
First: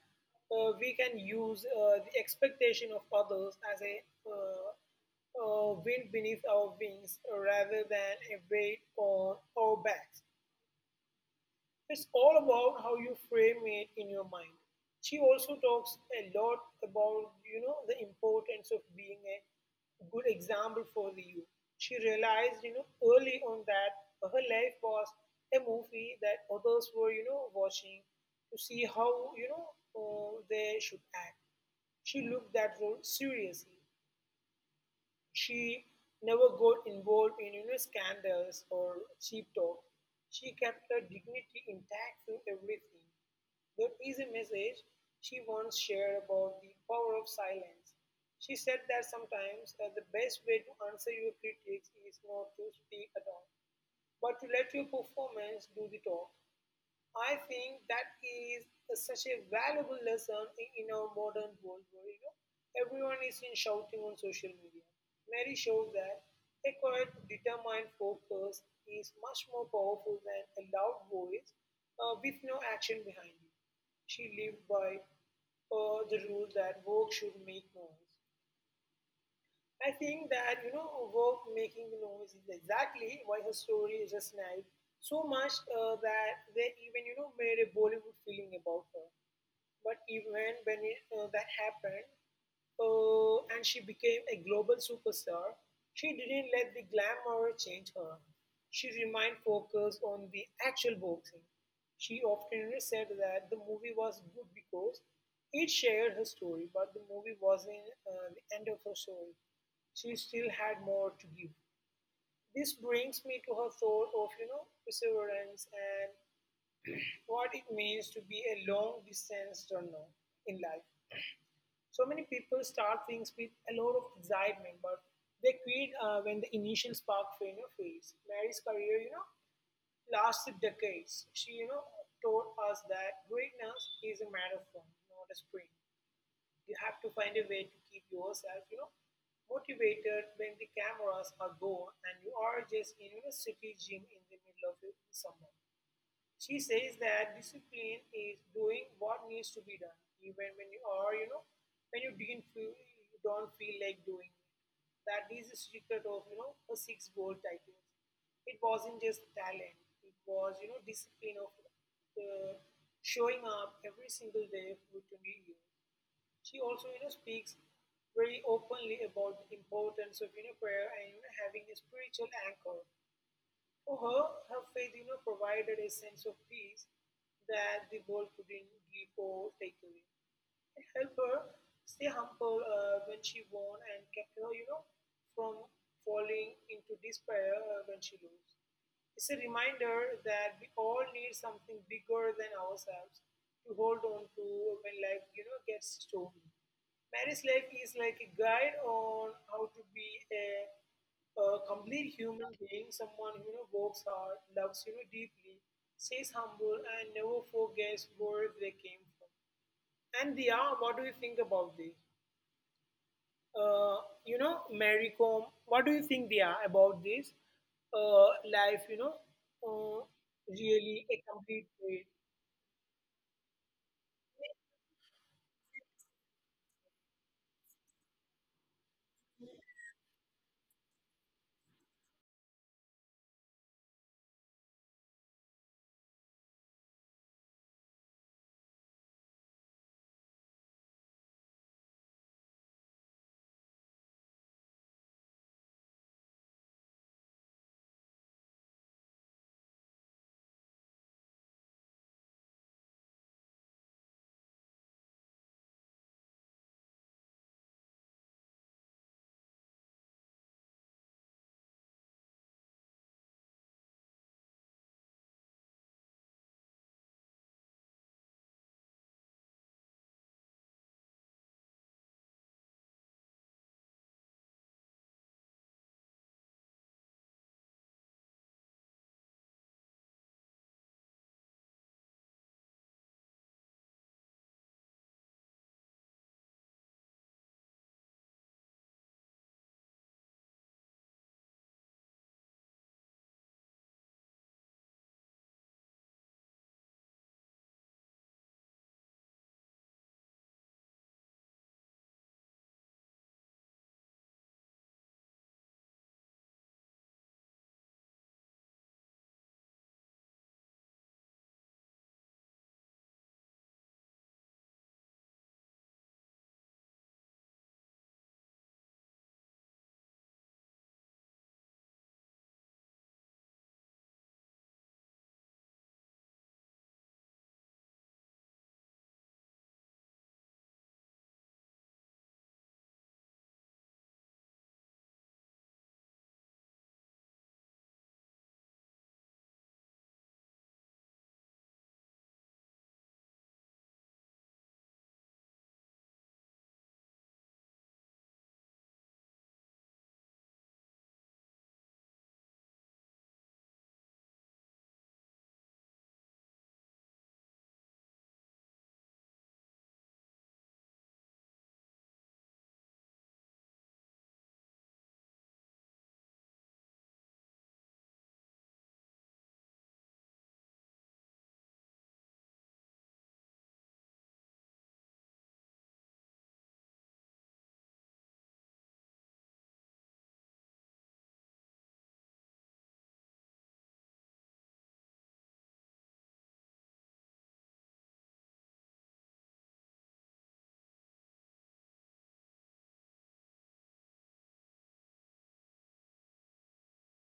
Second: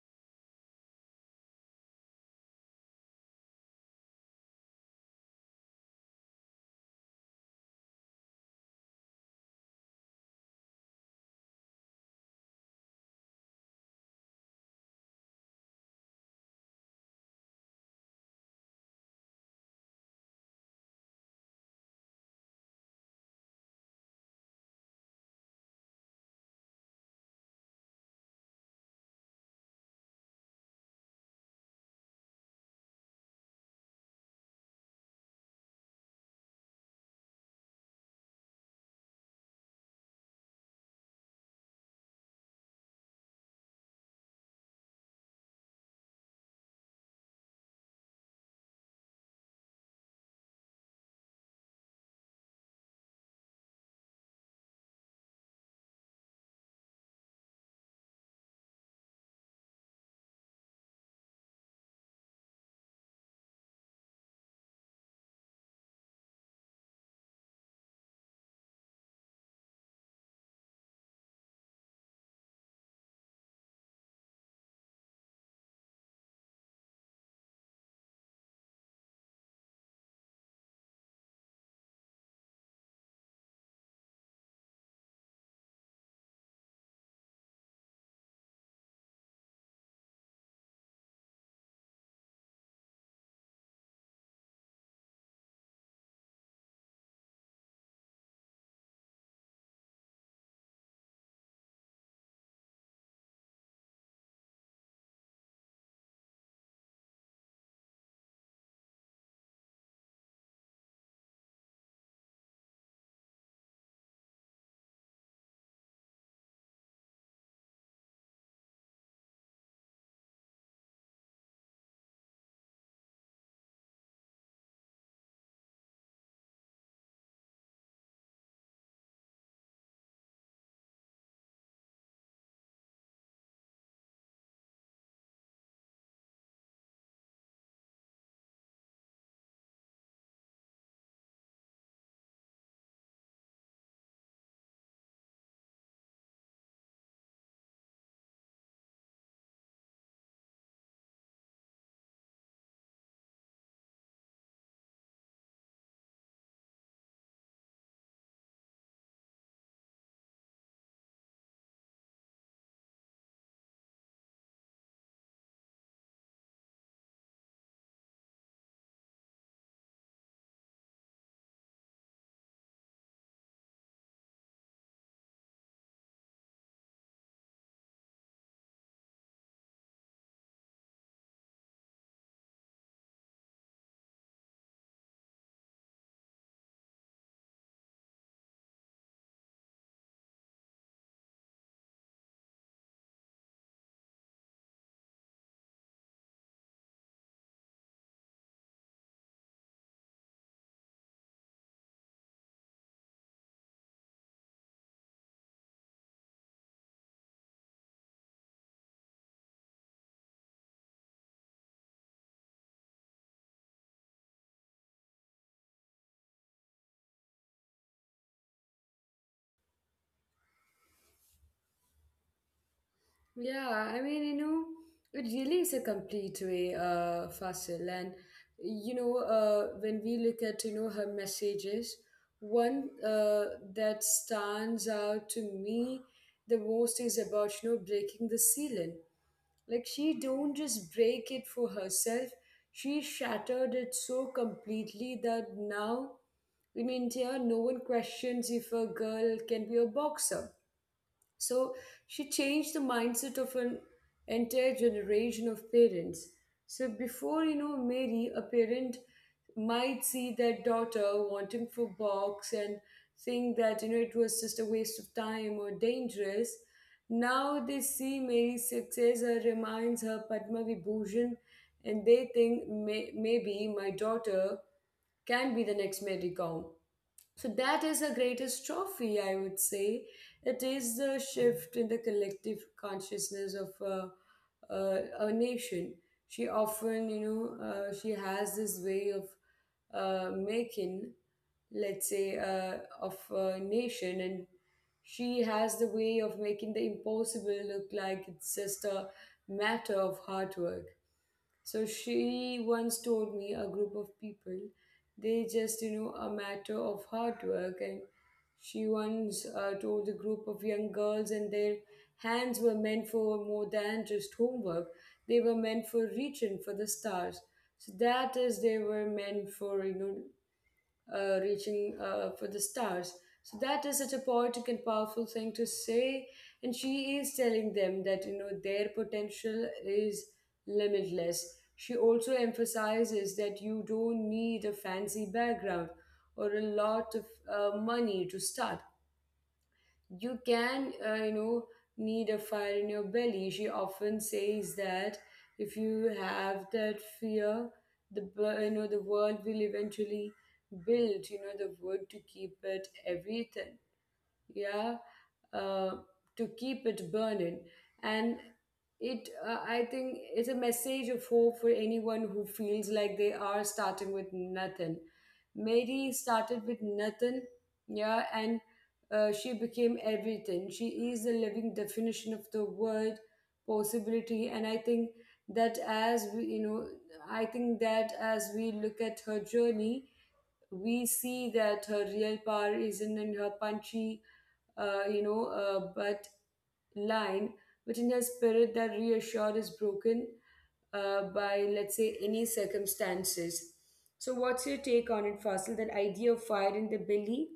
S2: we can use the expectation of others as a uh, wind beneath our wings rather than a weight on our backs. It's all about how you frame it in your mind. She also talks a lot about, you know, the importance of being a good example for the youth. She realized, you know, early on that her life was a movie that others were, you know, watching to see how they should act. She looked that role seriously. She never got involved in, you know, scandals or cheap talk. She kept her dignity intact through everything. There is a message she once shared about the power of silence. She said that sometimes the best way to answer your critics is not to speak at all, but to let your performance do the talk. I think that is such a valuable lesson in our modern world where, you know, everyone is in shouting on social media. Mary showed that a quiet, determined focus is much more powerful than a loud voice with no action behind it. She lived by the rule that work should make noise. I think that, you know, work making noise is exactly why her story is a snide so much that they even, you know, made a Bollywood feeling about her. But even when it, that happened, and she became a global superstar, she didn't let the glamour change her. She remained focused on the actual boxing. She often said that the movie was good because it shared her story, but the movie wasn't the end of her story. She still had more to give. This brings me to her thought of, you know, perseverance and what it means to be a long distance runner in life. So many people start things with a lot of excitement, but they quit when the initial spark, you know, fades. Mary's career, you know, lasted decades. She, you know, taught us that greatness is a marathon, not a sprint. You have to find a way to keep yourself, you know, motivated when the cameras are gone and you are just in a city gym in the middle of the summer. She says that discipline is doing what needs to be done, even when you are, you know, when you don't feel like doing it. That is the secret of, you know, a six-goal title. It wasn't just talent; it was, you know, discipline of uh, showing up every single day for 20 years. She also, you know, speaks very openly about the importance of, you know, prayer and, you know, having a spiritual anchor for her, her faith, you know, provided a sense of peace that the world couldn't give or take away. It helped her stay humble when she won and kept her, you know, from falling into despair when she lose. It's a reminder that we all need something bigger than ourselves to hold on to when life, you know, gets stormy. Marriage life is like a guide on how to be a, a complete human being, someone who, you know, works hard, loves, you know, deeply, stays humble, and never forgets where they came from. And they are, what do you think about this? Uh, you know, Mary Comb, what do you think they are about this life, you know, uh, really a complete way?
S1: Yeah, I mean, you know, it really is a complete way, Fasil. And, you know, when we look at, you know, her messages, one that stands out to me the most is about, you know, breaking the ceiling. Like, she don't just break it for herself. She shattered it so completely that now in India, no one questions if a girl can be a boxer, so she changed the mindset of an entire generation of parents. So before Mary, a parent might see their daughter wanting for box and think that it was just a waste of time or dangerous. Now they see Mary's success, reminds her Padma Vibhushan, and they think maybe my daughter can be the next Mary Kong. So that is her greatest trophy, I would say. It is the shift in the collective consciousness of a nation. She often, she has this way of making, let's say, of a nation, and she has the way of making the impossible look like it's just a matter of hard work. So she once told me a group of people, they just, you know, a matter of hard work. And she once told a group of young girls, and their hands were meant for more than just homework. They were meant for reaching for the stars. So that is, they were meant for, reaching for the stars. So that is such a poetic and powerful thing to say. And she is telling them that their potential is limitless. She also emphasizes that you don't need a fancy background or a lot of money to start. You can, need a fire in your belly. She often says that if you have that fear, the the world will eventually build, the wood to keep it everything, yeah, uh, to keep it burning. And it, I think, is a message of hope for anyone who feels like they are starting with nothing. Mary started with nothing, yeah, and she became everything. She is the living definition of the word possibility, and that as we, you know, I think that as we look at her journey, we see that her real power isn't in her punchy, but line which in a spirit that reassured is broken, by, let's say, any circumstances. So, what's your take on it, Fasil? That idea of fire in the belly?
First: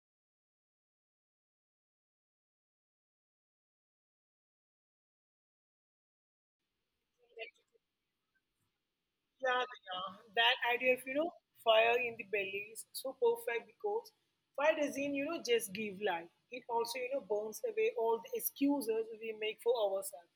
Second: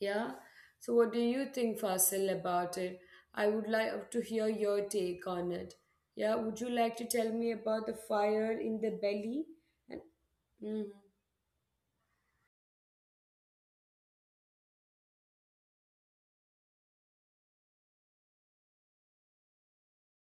S1: Yeah. So, what do you think, Fasil, about it? I would like to hear your take on it. Yeah. Would you like to tell me about the fire in the belly?
S2: Yeah,
S1: And,
S2: yeah. That
S1: mm-hmm.
S2: idea of, you know, fire in the belly is so perfect because fire doesn't, you know, just give life. It also, you know, burns away all the excuses we make for ourselves.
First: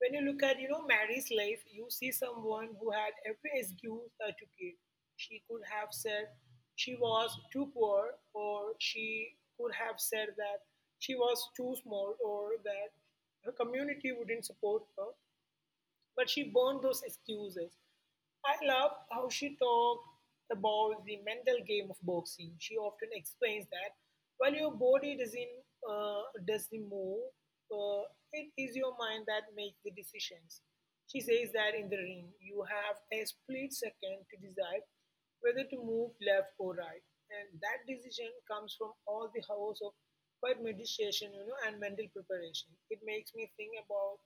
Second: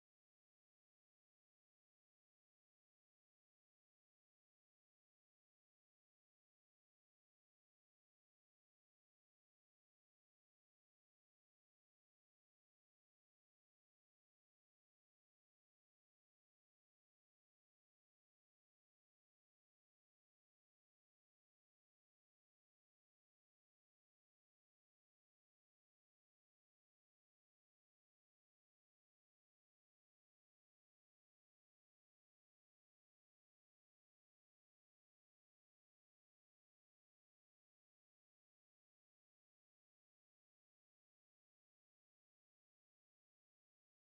S2: When you look at, you know, Mary's life, you see someone who had every excuse to give. She could have said she was too poor, or she could have said that she was too small, or that her community wouldn't support her. But she burned those excuses. I love how she talked about the mental game of boxing. She often explains that while your body doesn't does the move, uh, it is your mind that makes the decisions. She says that in the ring, you have a split second to decide whether to move left or right, and that decision comes from all the hours of quiet meditation, you know, and mental preparation. It makes me think about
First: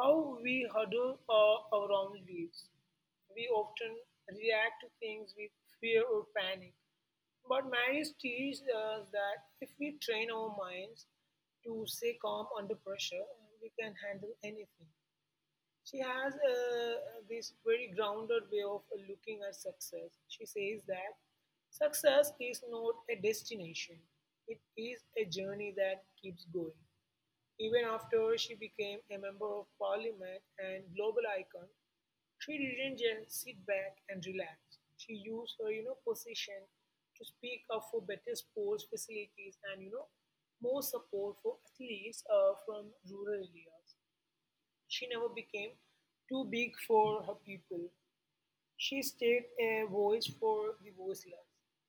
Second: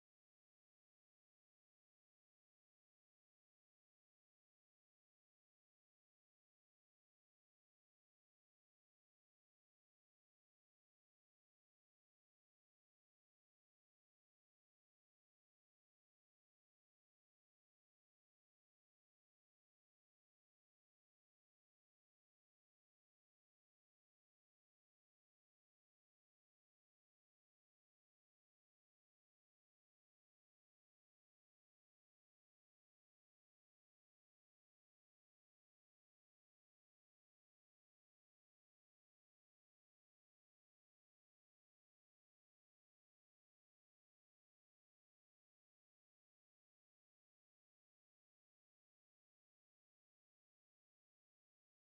S2: how we huddle our own lives. We often react to things with fear or panic. But marriage teaches us that if we train our minds to stay calm under pressure, we can handle anything. She has this very grounded way of looking at success. She says that success is not a destination, it is a journey that keeps going. Even after she became a Member of Parliament and global icon, she didn't just sit back and relax. She used her, you know, position to speak up for better sports facilities and, you know, more support for athletes from rural areas. She never became too big for her people. She stayed a voice for the voiceless.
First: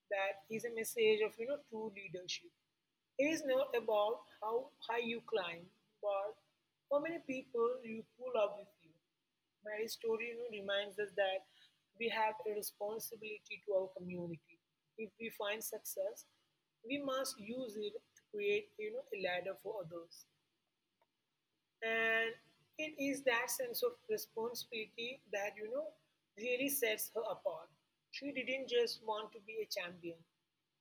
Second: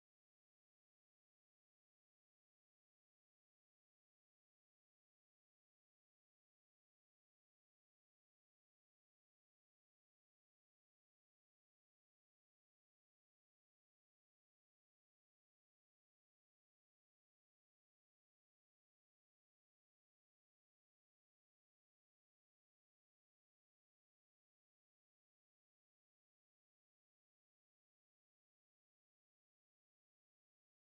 S2: That is a message of, you know, true leadership. It is not about how high you climb, but how many people you pull up with you. Mary's story, you know, reminds us that we have a responsibility to our community. If we find success, we must use it to create, you know, a ladder for others. And it is that sense of responsibility that, you know, really sets her apart. She didn't just want to be a champion,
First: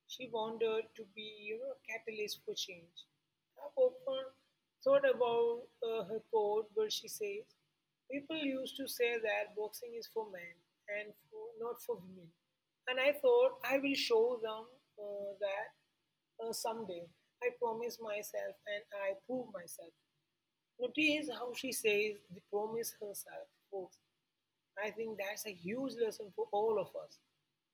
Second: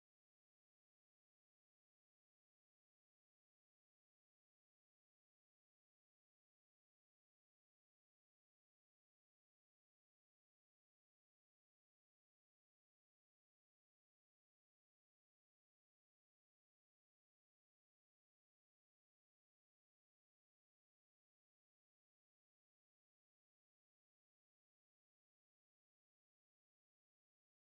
S2: she wanted to be, you know, a catalyst for change. I've often thought about her quote where she says, "People used to say that boxing is for men and for, not for women, and I thought I will show them that someday. I promised myself and I proved myself." Notice how she says the promise herself. Folks, I think that's a huge lesson for all of us.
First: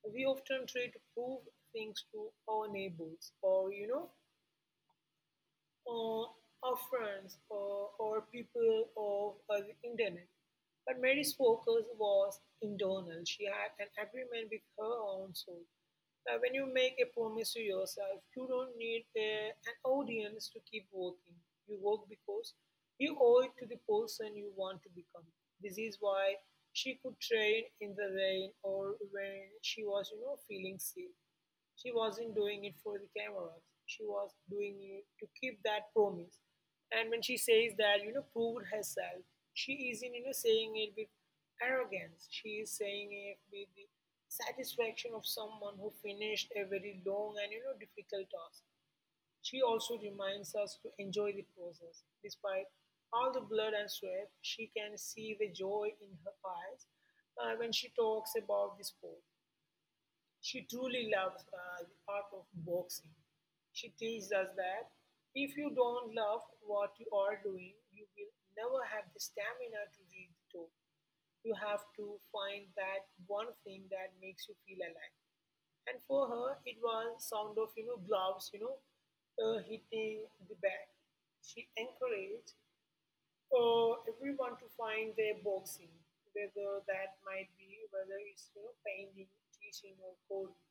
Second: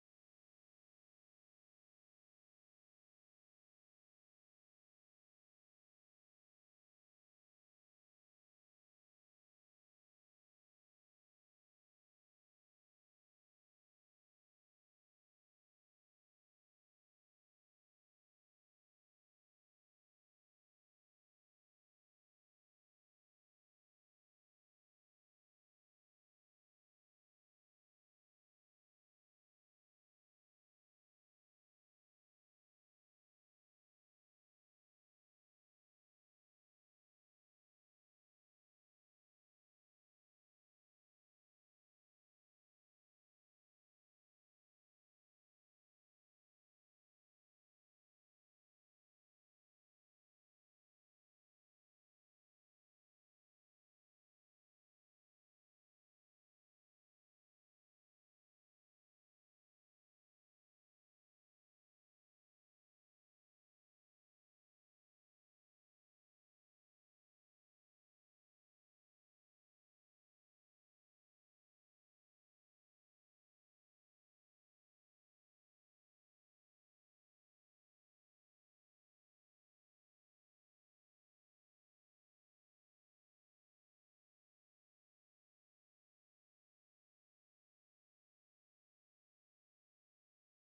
S2: We often try to prove things to our neighbors or our friends or people of the internet. But Mary's focus was internal. She had an agreement with her own soul. Now, when you make a promise to yourself, you don't need an audience to keep working. You work because you owe it to the person you want to become. This is why she could train in the rain or when she was feeling sick. She wasn't doing it for the cameras. She was doing it to keep that promise. And when she says that proved herself, she isn't saying it with arrogance. She is saying it with the satisfaction of someone who finished a very long and difficult task. She also reminds us to enjoy the process. Despite all the blood and sweat, she can see the joy in her eyes when she talks about the sport. She truly loves the art of boxing. She teaches us that if you don't love what you are doing, you will never have the stamina to reach the top. You have to find that one thing that makes you feel alive. And for her, it was sound of gloves, hitting the bat. She encouraged everyone to find their boxing, whether that might be whether it's painting, teaching, or coding.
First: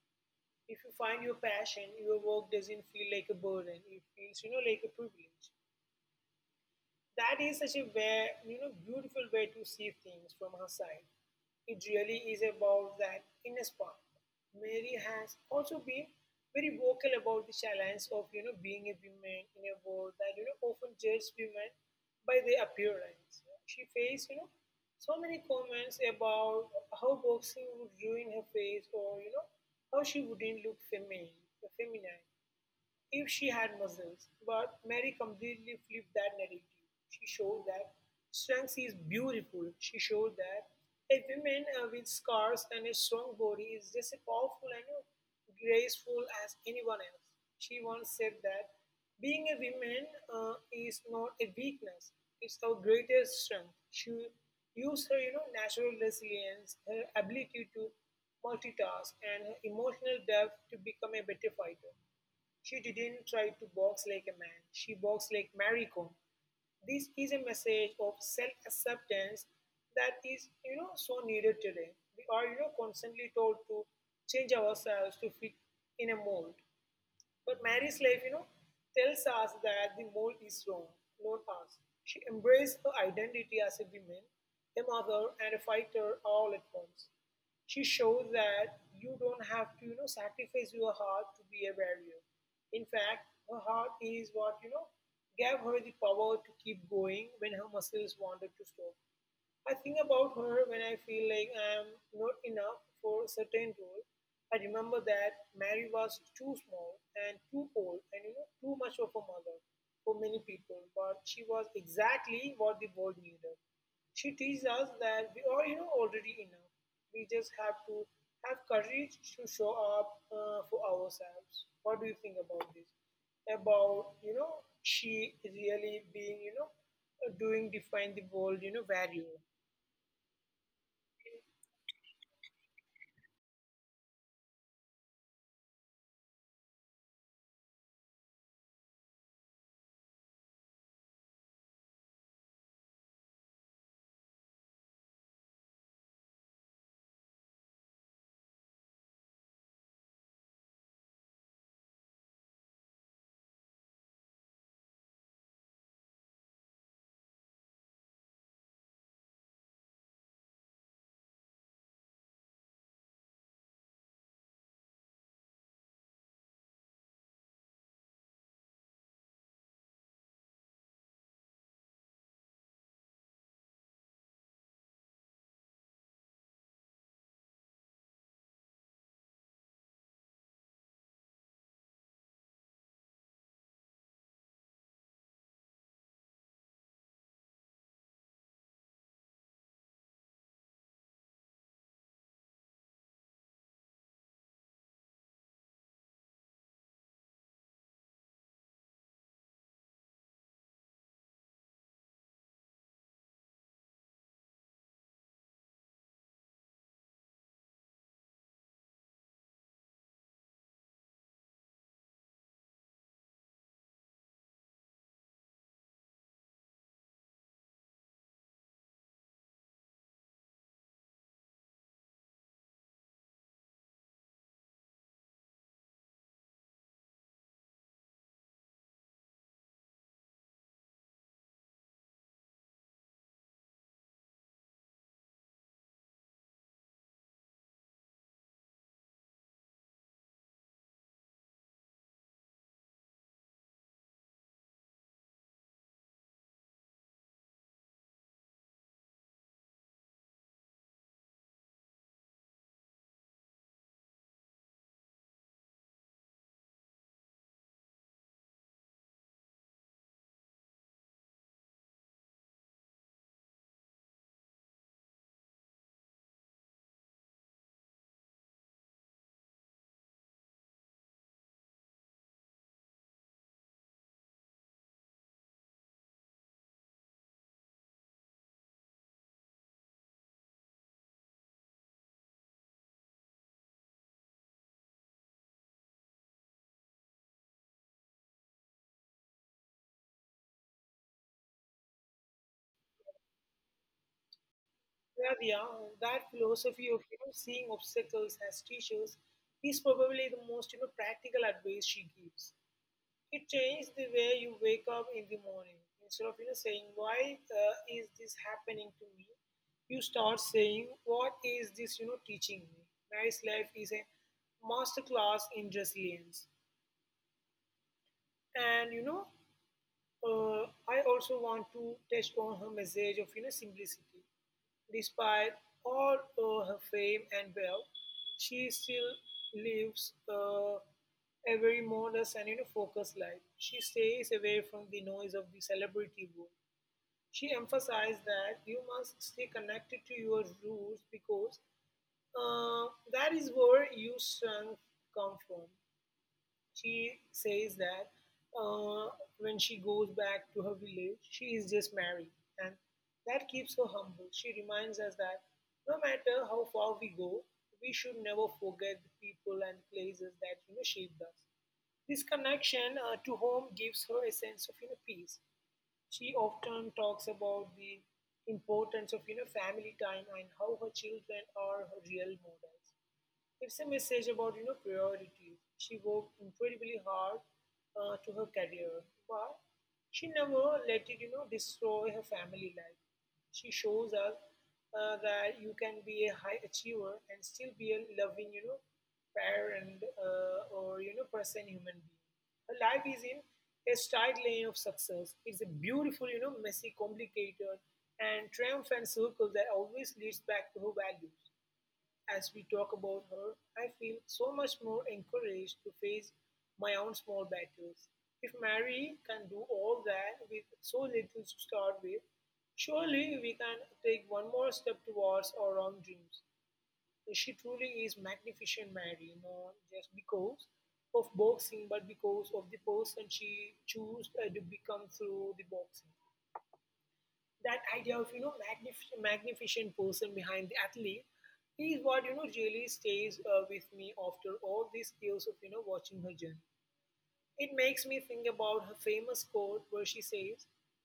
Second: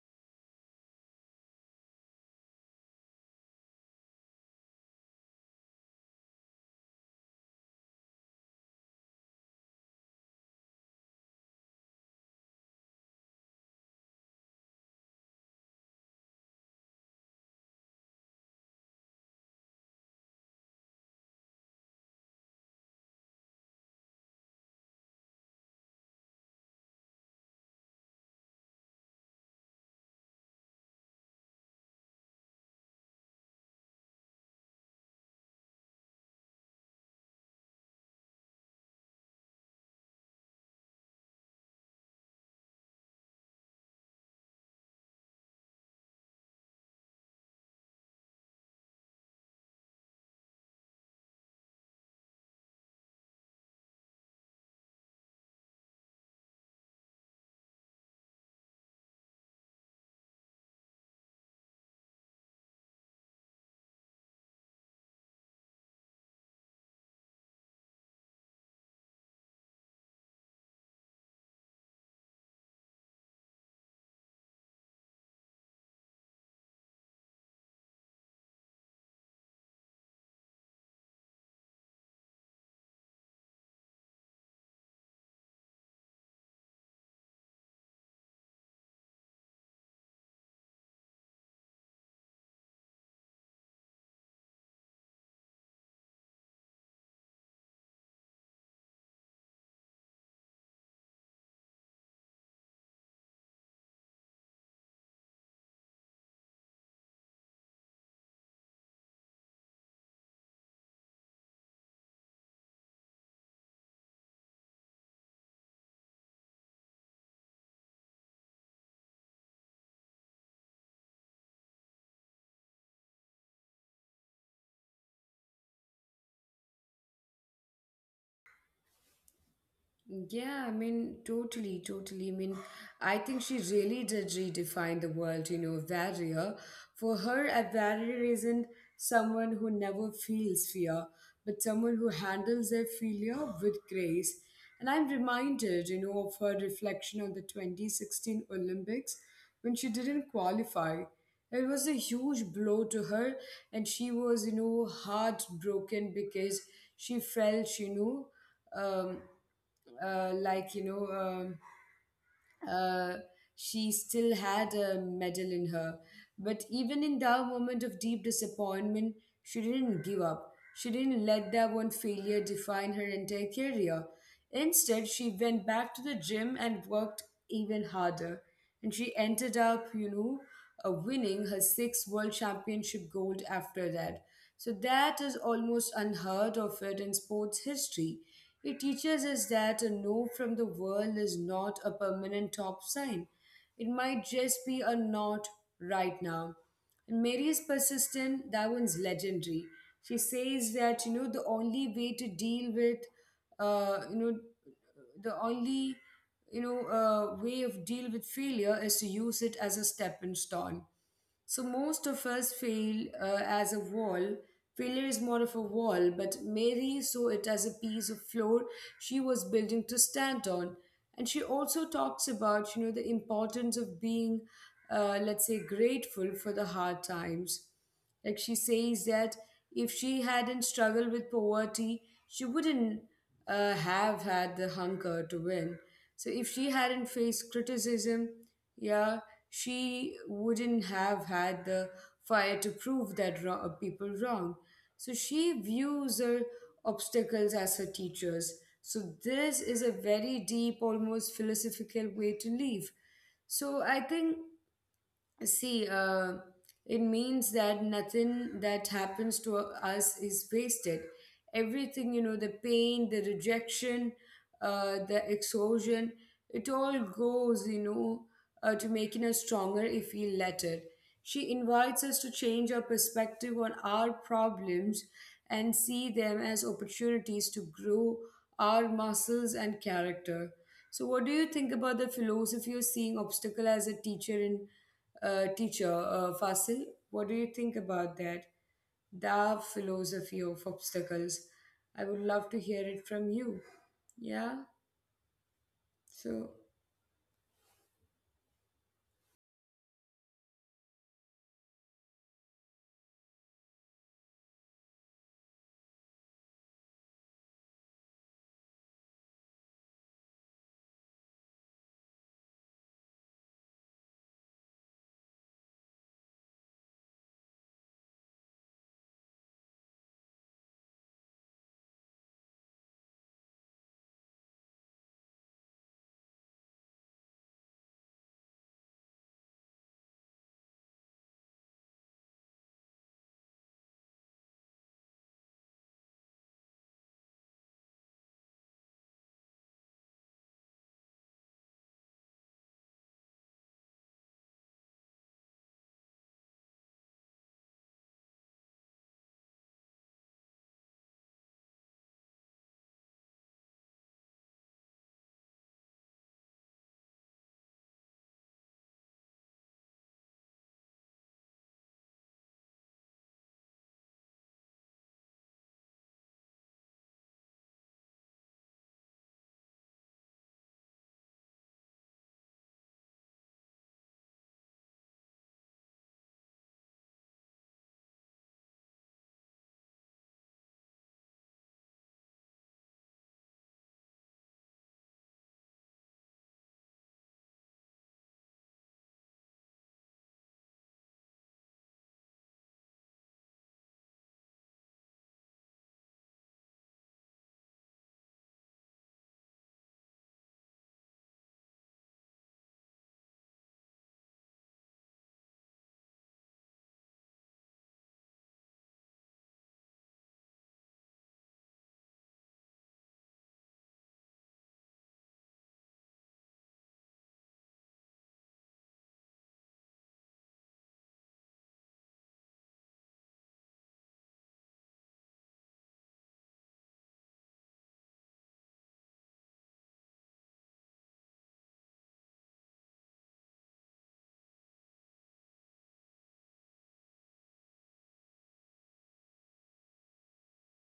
S2: If you find your passion, your work doesn't feel like a burden. It feels like a privilege. That is such a beautiful way to see things from her side. It really is about that inner spark. Mary has also been very vocal about the challenge of being a woman in a world that often judges women by their appearance. She faced so many comments about how boxing would ruin her face or how she wouldn't look feminine, feminine if she had muscles. But Mary completely flipped that narrative. She showed that strength is beautiful. She showed that a woman with scars and a strong body is just as powerful and graceful as anyone else. She once said that being a woman is not a weakness, it's our greatest strength. She used her natural resilience, her ability to multitask, and her emotional depth to become a better fighter. She didn't try to box like a man, she boxed like Mary Kom. This is a message of self-acceptance that is so needed today. We are constantly told to change ourselves to fit in a mold. But Mary's life tells us that the mold is wrong, not us. She embraced her identity as a woman, a mother, and a fighter all at once. She showed that you don't have to sacrifice your heart to be a warrior. In fact, her heart is what gave her the power to keep going when her muscles wanted to stop. I think about her when I feel like I'm not enough for a certain role. I remember that Mary was too small and too old and too much of a mother for many people, but she was exactly what the world needed. She teaches us that we are already enough. We just have to have courage to show up for ourselves. What do you think about this? About she really being doing define the world value.
S1: Yeah, I mean, totally. I mean, I think she really did redefine the world, you know, Varia. For her, a warrior isn't someone who never feels fear, but someone who handles their failure with grace. And I'm reminded, you know, of her reflection on the 2016 Olympics when she didn't qualify. It was a huge blow to her, and she was, you know, heartbroken because she felt, you know, um, like you know uh, she still had a medal in her. But even in that moment of deep disappointment, she didn't give up. She didn't let that one failure define her entire career. Instead, she went back to the gym and worked even harder, and she ended up, winning her sixth world championship gold after that. So that is almost unheard of it in sports history. It teaches us that a no from the world is not a permanent top sign. It might just be a not right now. And Mary is persistent, that one's legendary. She says that, you know, the only way to deal with, you know, the only, you know, way of deal with failure is to use it as a stepping stone. So most of us feel as a wall. Failure is more of a wall, but Mary saw it as a piece of floor she was building to stand on. And she also talks about, you know, the importance of being, let's say, grateful for the hard times. Like she says that if she hadn't struggled with poverty, she wouldn't, have had the hunger to win. So if she hadn't faced criticism, yeah, she wouldn't have had the fire to prove that people wrong. So she views her obstacles as her teachers. So this is a very deep, almost philosophical way to live. So I think, See, uh, it means that nothing that happens to us is wasted. Everything, you know, the pain, the rejection, the exhaustion, it all goes, to making us stronger if we let it. She invites us to change our perspective on our problems and see them as opportunities to grow our muscles and character. So, what do you think about the philosophy of seeing obstacle as a teacher in teacher, Fasil. What do you think about that? The philosophy of obstacles. I would love to hear it from you. Yeah.
S2: Yeah, yeah,
S1: So,
S2: that philosophy of seeing obstacles as teachers is probably the most practical advice she gives. It changed the way you wake up in the morning. Instead of saying why is this happening to me, you start saying what is this teaching me. Nice life is a master class in resilience, and I also want to touch on her message of simplicity. Despite all of her fame and wealth, she still lives a very modest and focused life. She stays away from the noise of the celebrity world. She emphasized that you must stay connected to your roots because that is where your strength come from. She says that uh, when she goes back to her village, she is just married, and that keeps her humble. She reminds us that no matter how far we go, we should never forget the people and places that shaped us. This connection to home gives her a sense of peace. She often talks about the importance of family time and how her children are her real models. It's a message about priority. She worked incredibly hard to her career, but she never let it destroy her family life. She shows us that you can be a high achiever and still be a loving parent or person, human being. Her life is in a straight lane of success. It's a beautiful messy, complicated, and triumphant circle that always leads back to her values. As we talk about her, I feel so much more encouraged to face my own small battles. If Mary can do all that with so little to start with, surely we can take one more step towards our own dreams. She truly is magnificent, Mary, not just because of boxing, but because of the person she chose to become through the boxing. That idea of magnificent person behind the athlete is what really stays with me after all these years of watching her journey. It makes me think about her famous quote where she says,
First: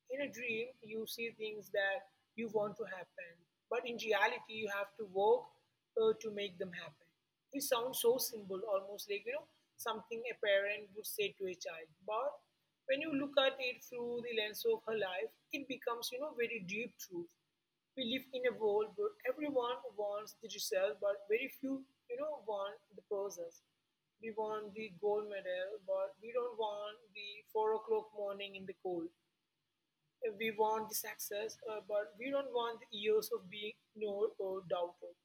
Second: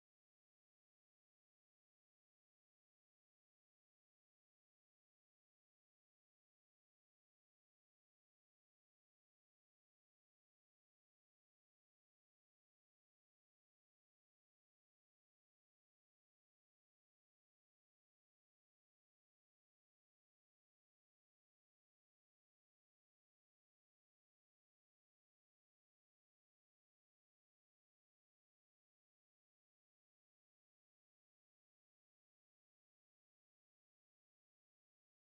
S2: in a dream, you see things that you want to happen, but in reality, you have to work to make them happen. It sounds so simple, almost like something a parent would say to a child. But when you look at it through the lens of her life, it becomes very deep truth. We live in a world where everyone wants the result, but very few want the process. We want the gold medal, but we don't want the 4 o'clock morning in the cold. We want the success, but we don't want the years of being ignored or doubted.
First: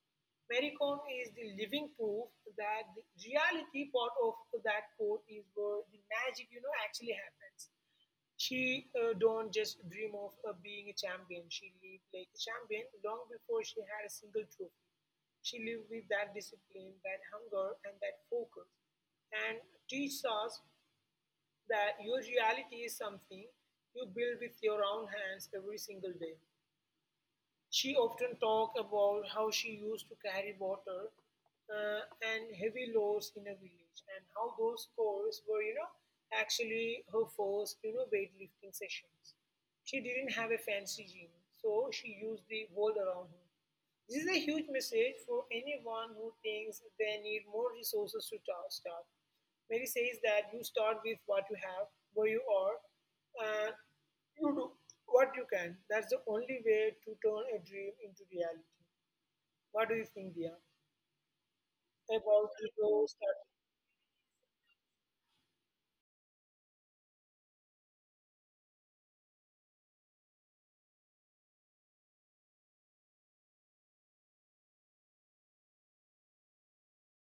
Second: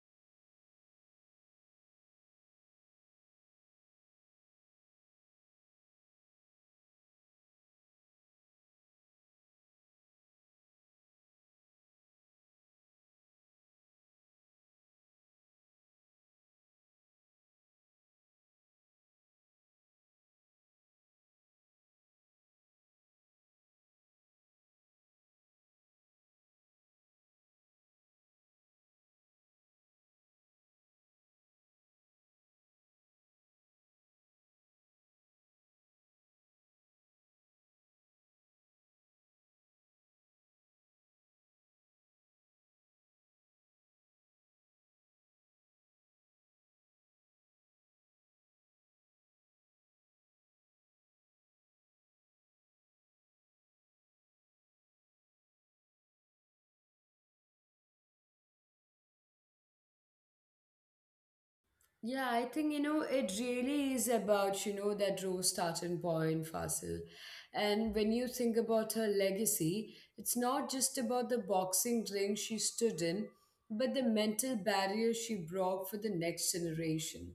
S2: Mary Kom is the living proof that the reality part of that quote is where the magic actually happens. She don't just dream of being a champion. She lived like a champion long before she had a single trophy. She lived with that discipline, that hunger, and that focus, and teaches us that your reality is something you build with your own hands every single day. She often talked about how she used to carry water and heavy loads in a village, and how those calls were actually her first weightlifting sessions. She didn't have a fancy gym, so she used the world around her. This is a huge message for anyone who thinks they need more resources to start. Mary says that you start with what you have, where you are, and you do what you can. That's the only way to turn a dream into reality. What do you think, Dia?
S1: yeah,
S2: About
S1: I
S2: the
S1: think, you know,
S2: goals that.
S1: it really is about, you know, that raw starting point, Fasil. And when you think about her legacy, it's not just about the boxing ring she stood in, but the mental barrier she broke for the next generation.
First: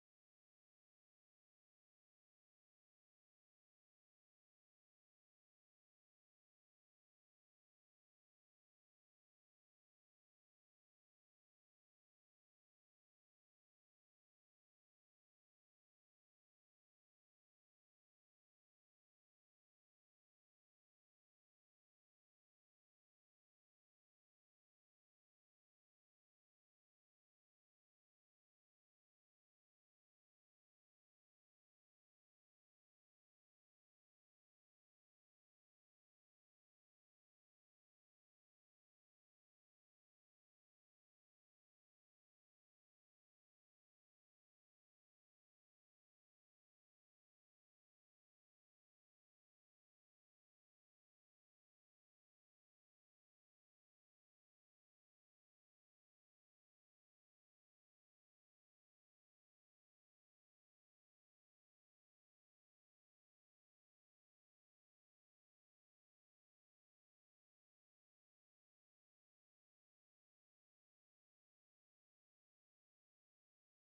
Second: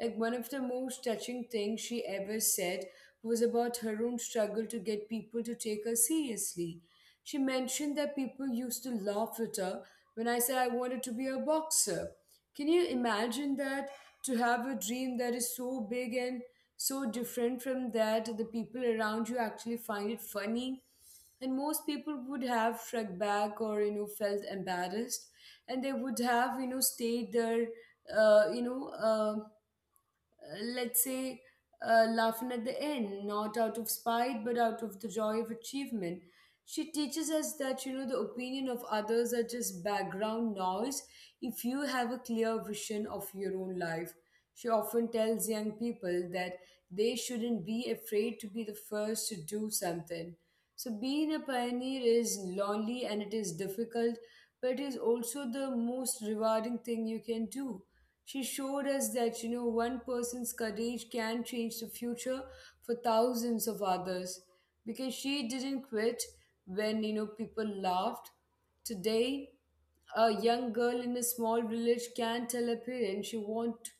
S1: Like one of the most touching things she ever said was about her own struggle to get people to take her seriously. She mentioned that people used to laugh at her when I said I wanted to be a boxer. Can you imagine that? To have a dream that is so big and so different from that, the people around you actually find it funny. And most people would have shrugged back or you know felt embarrassed, and they would have, stayed there, uh, you know uh let's say, laughing at the end, not out of spite, but out of the joy of achievement. She teaches us that, you know, the opinion of others are just background noise if you have a clear vision of your own life. She often tells young people that they shouldn't be afraid to be the first to do something. So, being a pioneer is lonely and it is difficult, but it is also the most rewarding thing you can do. She showed us that, you know, one person's courage can change the future for thousands of others, because she didn't quit when, you know, people laughed. Today, a young girl in a small village can tell her parents she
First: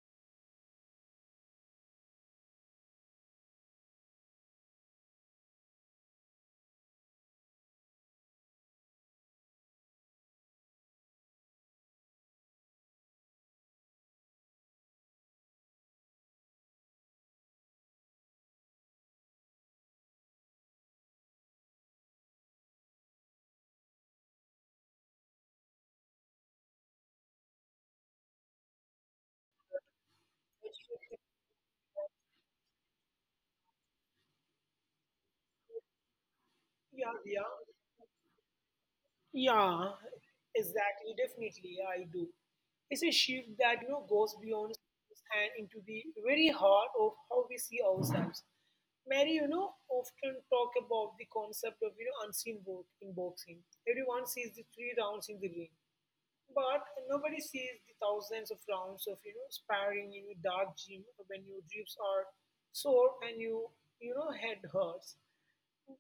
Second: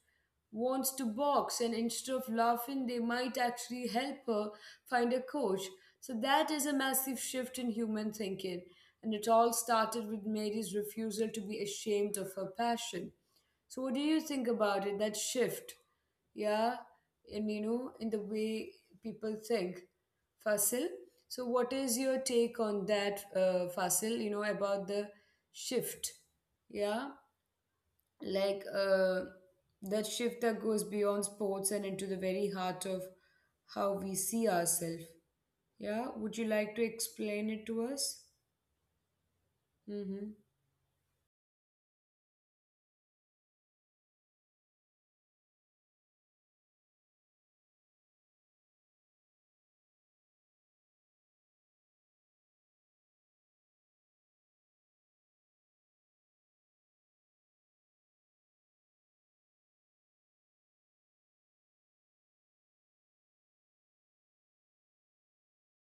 S1: wants to box, and instead of laughing, they might actually help her find a coach. So that is a massive shift in human thinking, and it all started with Mary's refusal to be ashamed of her passion. So what do you think about it? That shift, yeah, and you know, in the way people think, Fasil. So what is your take on that, Fasil? You know about the shift, yeah, like uh, that shift that goes beyond sports and into the very heart of how we see ourselves. Yeah, would you like to
S2: Yeah, Dia.
S1: explain it to us?
S2: Yeah,
S1: Mm-hmm.
S2: exactly. Definitely, yeah, I do. It's a shift that goes beyond schools and into the very heart of how we see ourselves. Mary, often talk about the concept of unseen work in boxing. Everyone sees the three rounds in the ring, but nobody sees the thousands of rounds of sparring in a dark gym when your ribs are sore and you know head hurts.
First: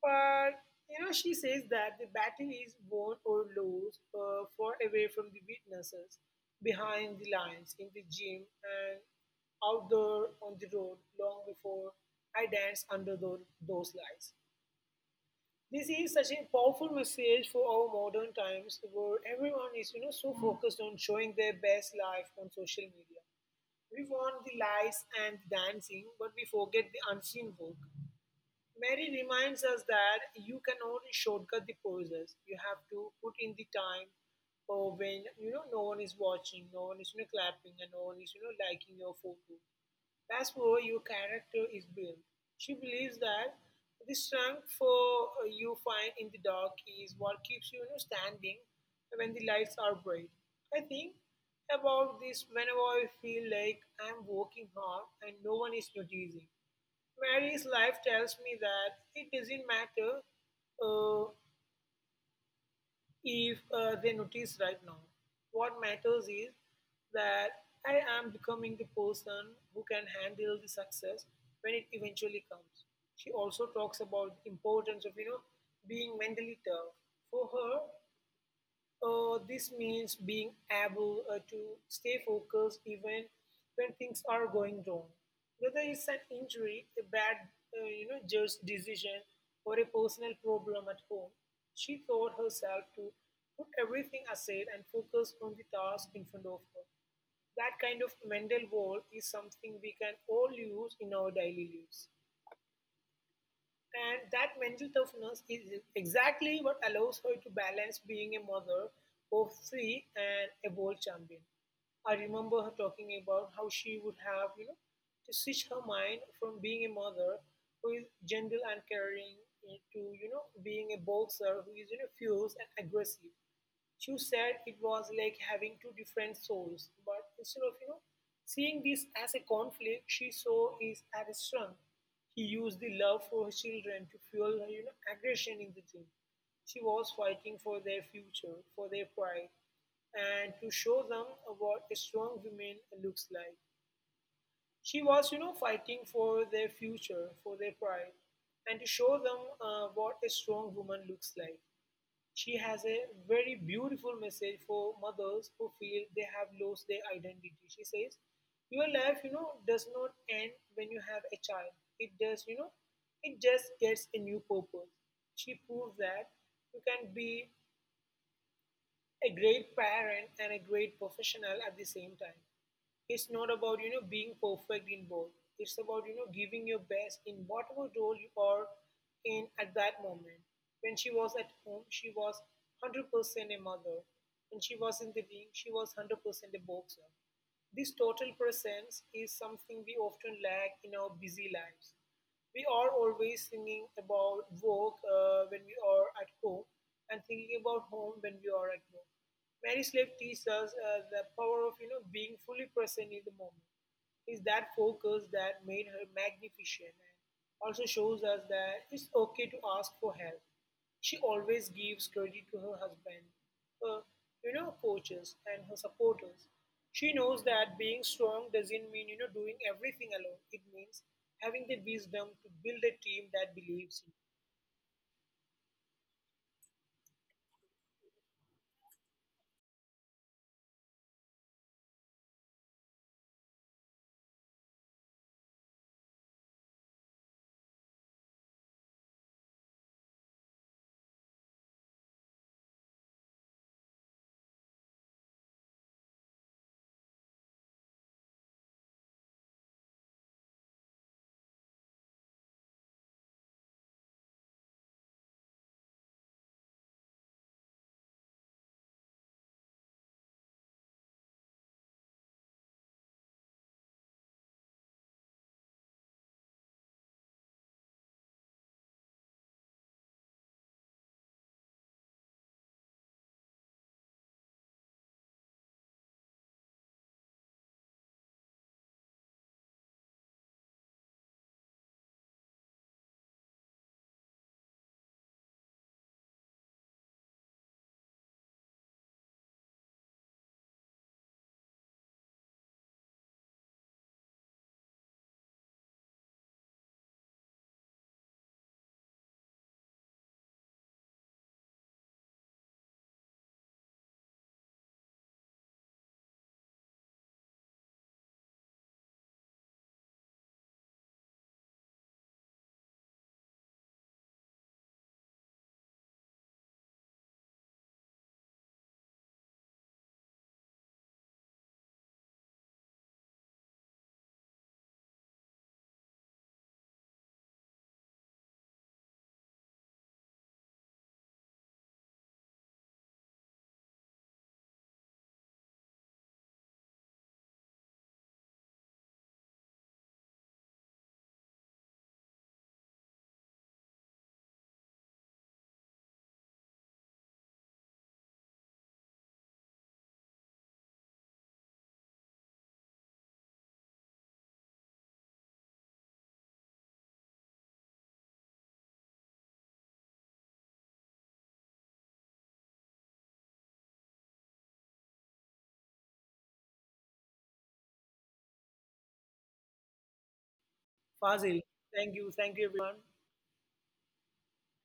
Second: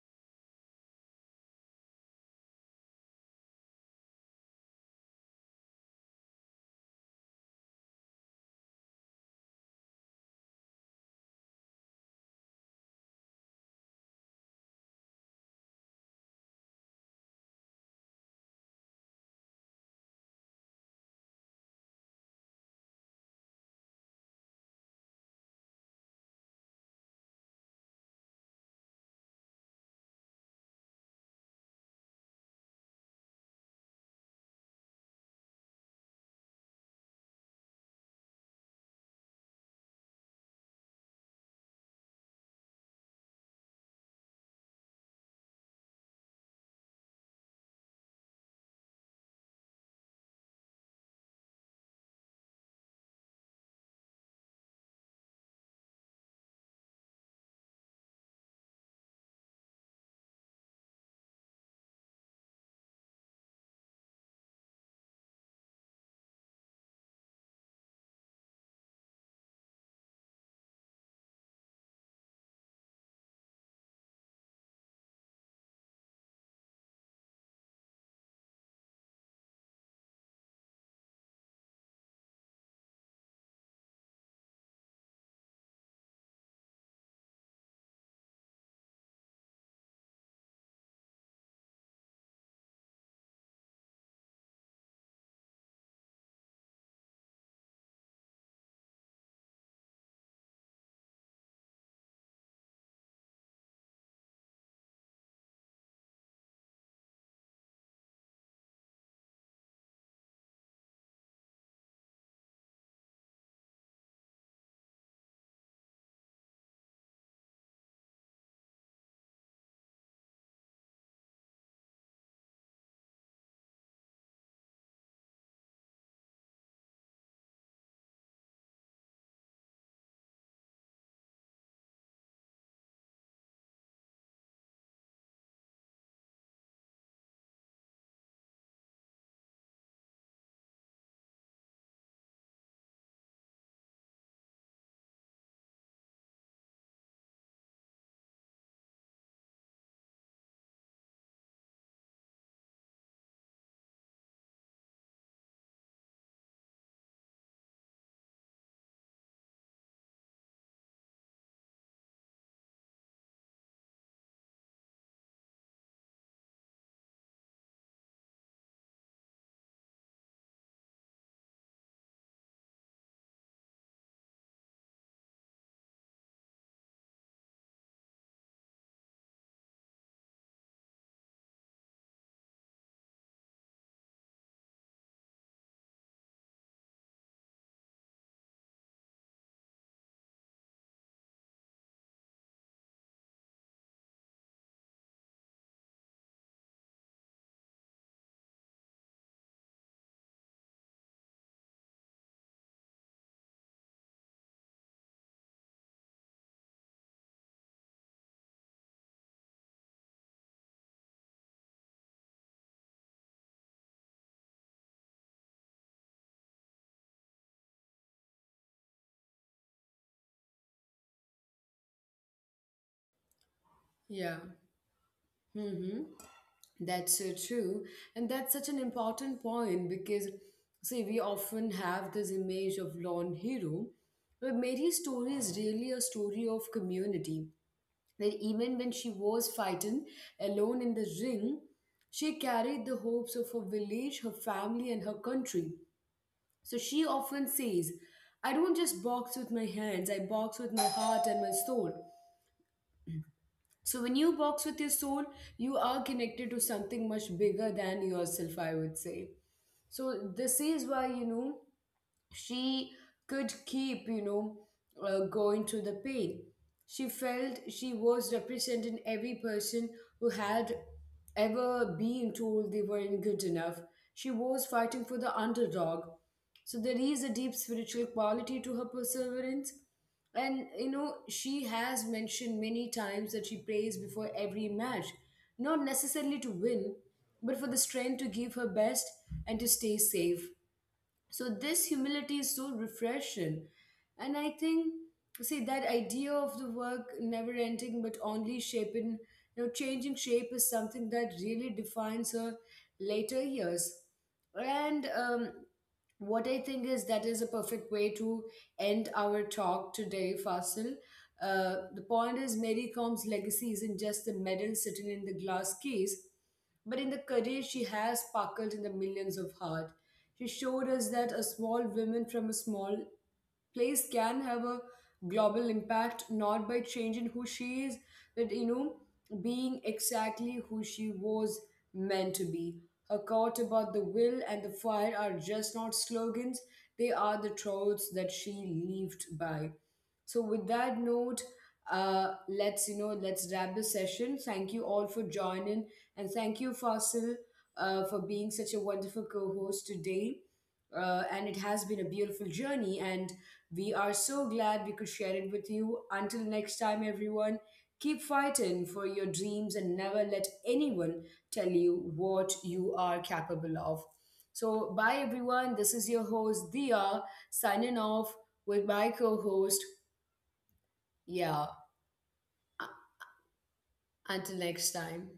S2: But she says that the battle is won or lost far away from the witnesses, behind the lines, in the gym, and out there on the road long before I danced under those lights. This is such a powerful message for our modern times where everyone is so focused on showing their best life on social media. We want the lights and dancing, but we forget the unseen work. Mary reminds us that you cannot shortcut the process. You have to put in the time or when no one is watching, no one is clapping, and no one is liking your photo. That's where your character is built. She believes that the strength for you find in the dark is what keeps you, you know standing when the lights are bright. I think about this whenever I feel like I'm working hard and no one is noticing. Mary's life tells me that it doesn't matter uh, if they notice right now. What matters is that I am becoming the person who can handle the success when it eventually comes. She also talks about the importance of being mentally tough. For her, this means being able to stay focused even when things are going wrong. Whether it's an injury, a bad, judge decision, or a personal problem at home, she taught herself to put everything aside and focus on the task in front of her. That kind of mental wall is something we can all use in our daily lives. And that mental toughness is exactly what allows her to balance being a mother of three and a world champion. I remember her talking about how she would have to switch her mind from being a mother who is gentle and caring to being a boxer who is fierce and aggressive. She said it was like having two different souls, but instead of seeing this as a conflict, she saw it as a strength. He used the love for her children to fuel her aggression in the gym. She was fighting for their future, for their pride, and to show them what a strong woman looks like. She was fighting for their future, for their pride, and to show them what a strong woman looks like. She has a very beautiful message for mothers who feel they have lost their identity. She says, your life does not end when you have a child. It does, you know, it just gets a new purpose. She proves that you can be a great parent and a great professional at the same time. It's not about being perfect in both. It's about giving your best in whatever role you are in at that moment. When she was at home, she was 100% a mother. When she was in the ring, she was 100% a boxer. This total presence is something we often lack in our busy lives. We are always thinking about work when we are at home and thinking about home when we are at work. Mary Slave teaches us the power of being fully present in the moment. Is that focus that made her magnificent and also shows us that it's okay to ask for help. She always gives credit to her husband, her coaches, and her supporters. She knows that being strong doesn't mean doing everything alone. It means having the wisdom to build a team that believes in you.
S1: Yeah. Mm-hmm. That's so true. And that's such an important point because, see, we often have this image of lone hero, but Mary's story is really a story of community. That even when she was fighting alone in the ring, she carried the hopes of her village, her family, and her country. So she often says, I don't just box with my hands, I box with my heart and my soul. So when you box with your soul, you are connected to something much bigger than yourself, I would say. So this is why, she could keep, going through the pain. She felt she was representing every person who had ever been told they weren't good enough. She was fighting for the underdog. So there is a deep spiritual quality to her perseverance. And you know, she has mentioned many times that she prays before every match, not necessarily to win, but for the strength to give her best and to stay safe. So this humility is so refreshing. And I think, see, that idea of the work never ending but only shaping, you know, changing shape is something that really defines her later years. And what I think is that is a perfect way to end our talk today, Fasil. The point is, Mary Com's legacy isn't just the medal sitting in the glass case, but in the career she has sparkled in the millions of heart. She showed us that a small woman from a small place can have a global impact, not by changing who she is, but you know being exactly who she was meant to be. Her quote about the will and the fire are just not slogans, they are the truths that she lived by. So with that note, let's you know let's wrap the session. Thank you all for joining, and thank you, Fossil, for being such a wonderful co host today. And it has been a beautiful journey, and we are so glad we could share it with you. Until next time, everyone, keep fighting for your dreams and never let anyone tell you what you are capable of. So, bye, everyone. This is your host, Dia, signing off with my co host. Yeah,
S2: Fazil,
S1: u-
S2: thank you everyone.
S1: until next time.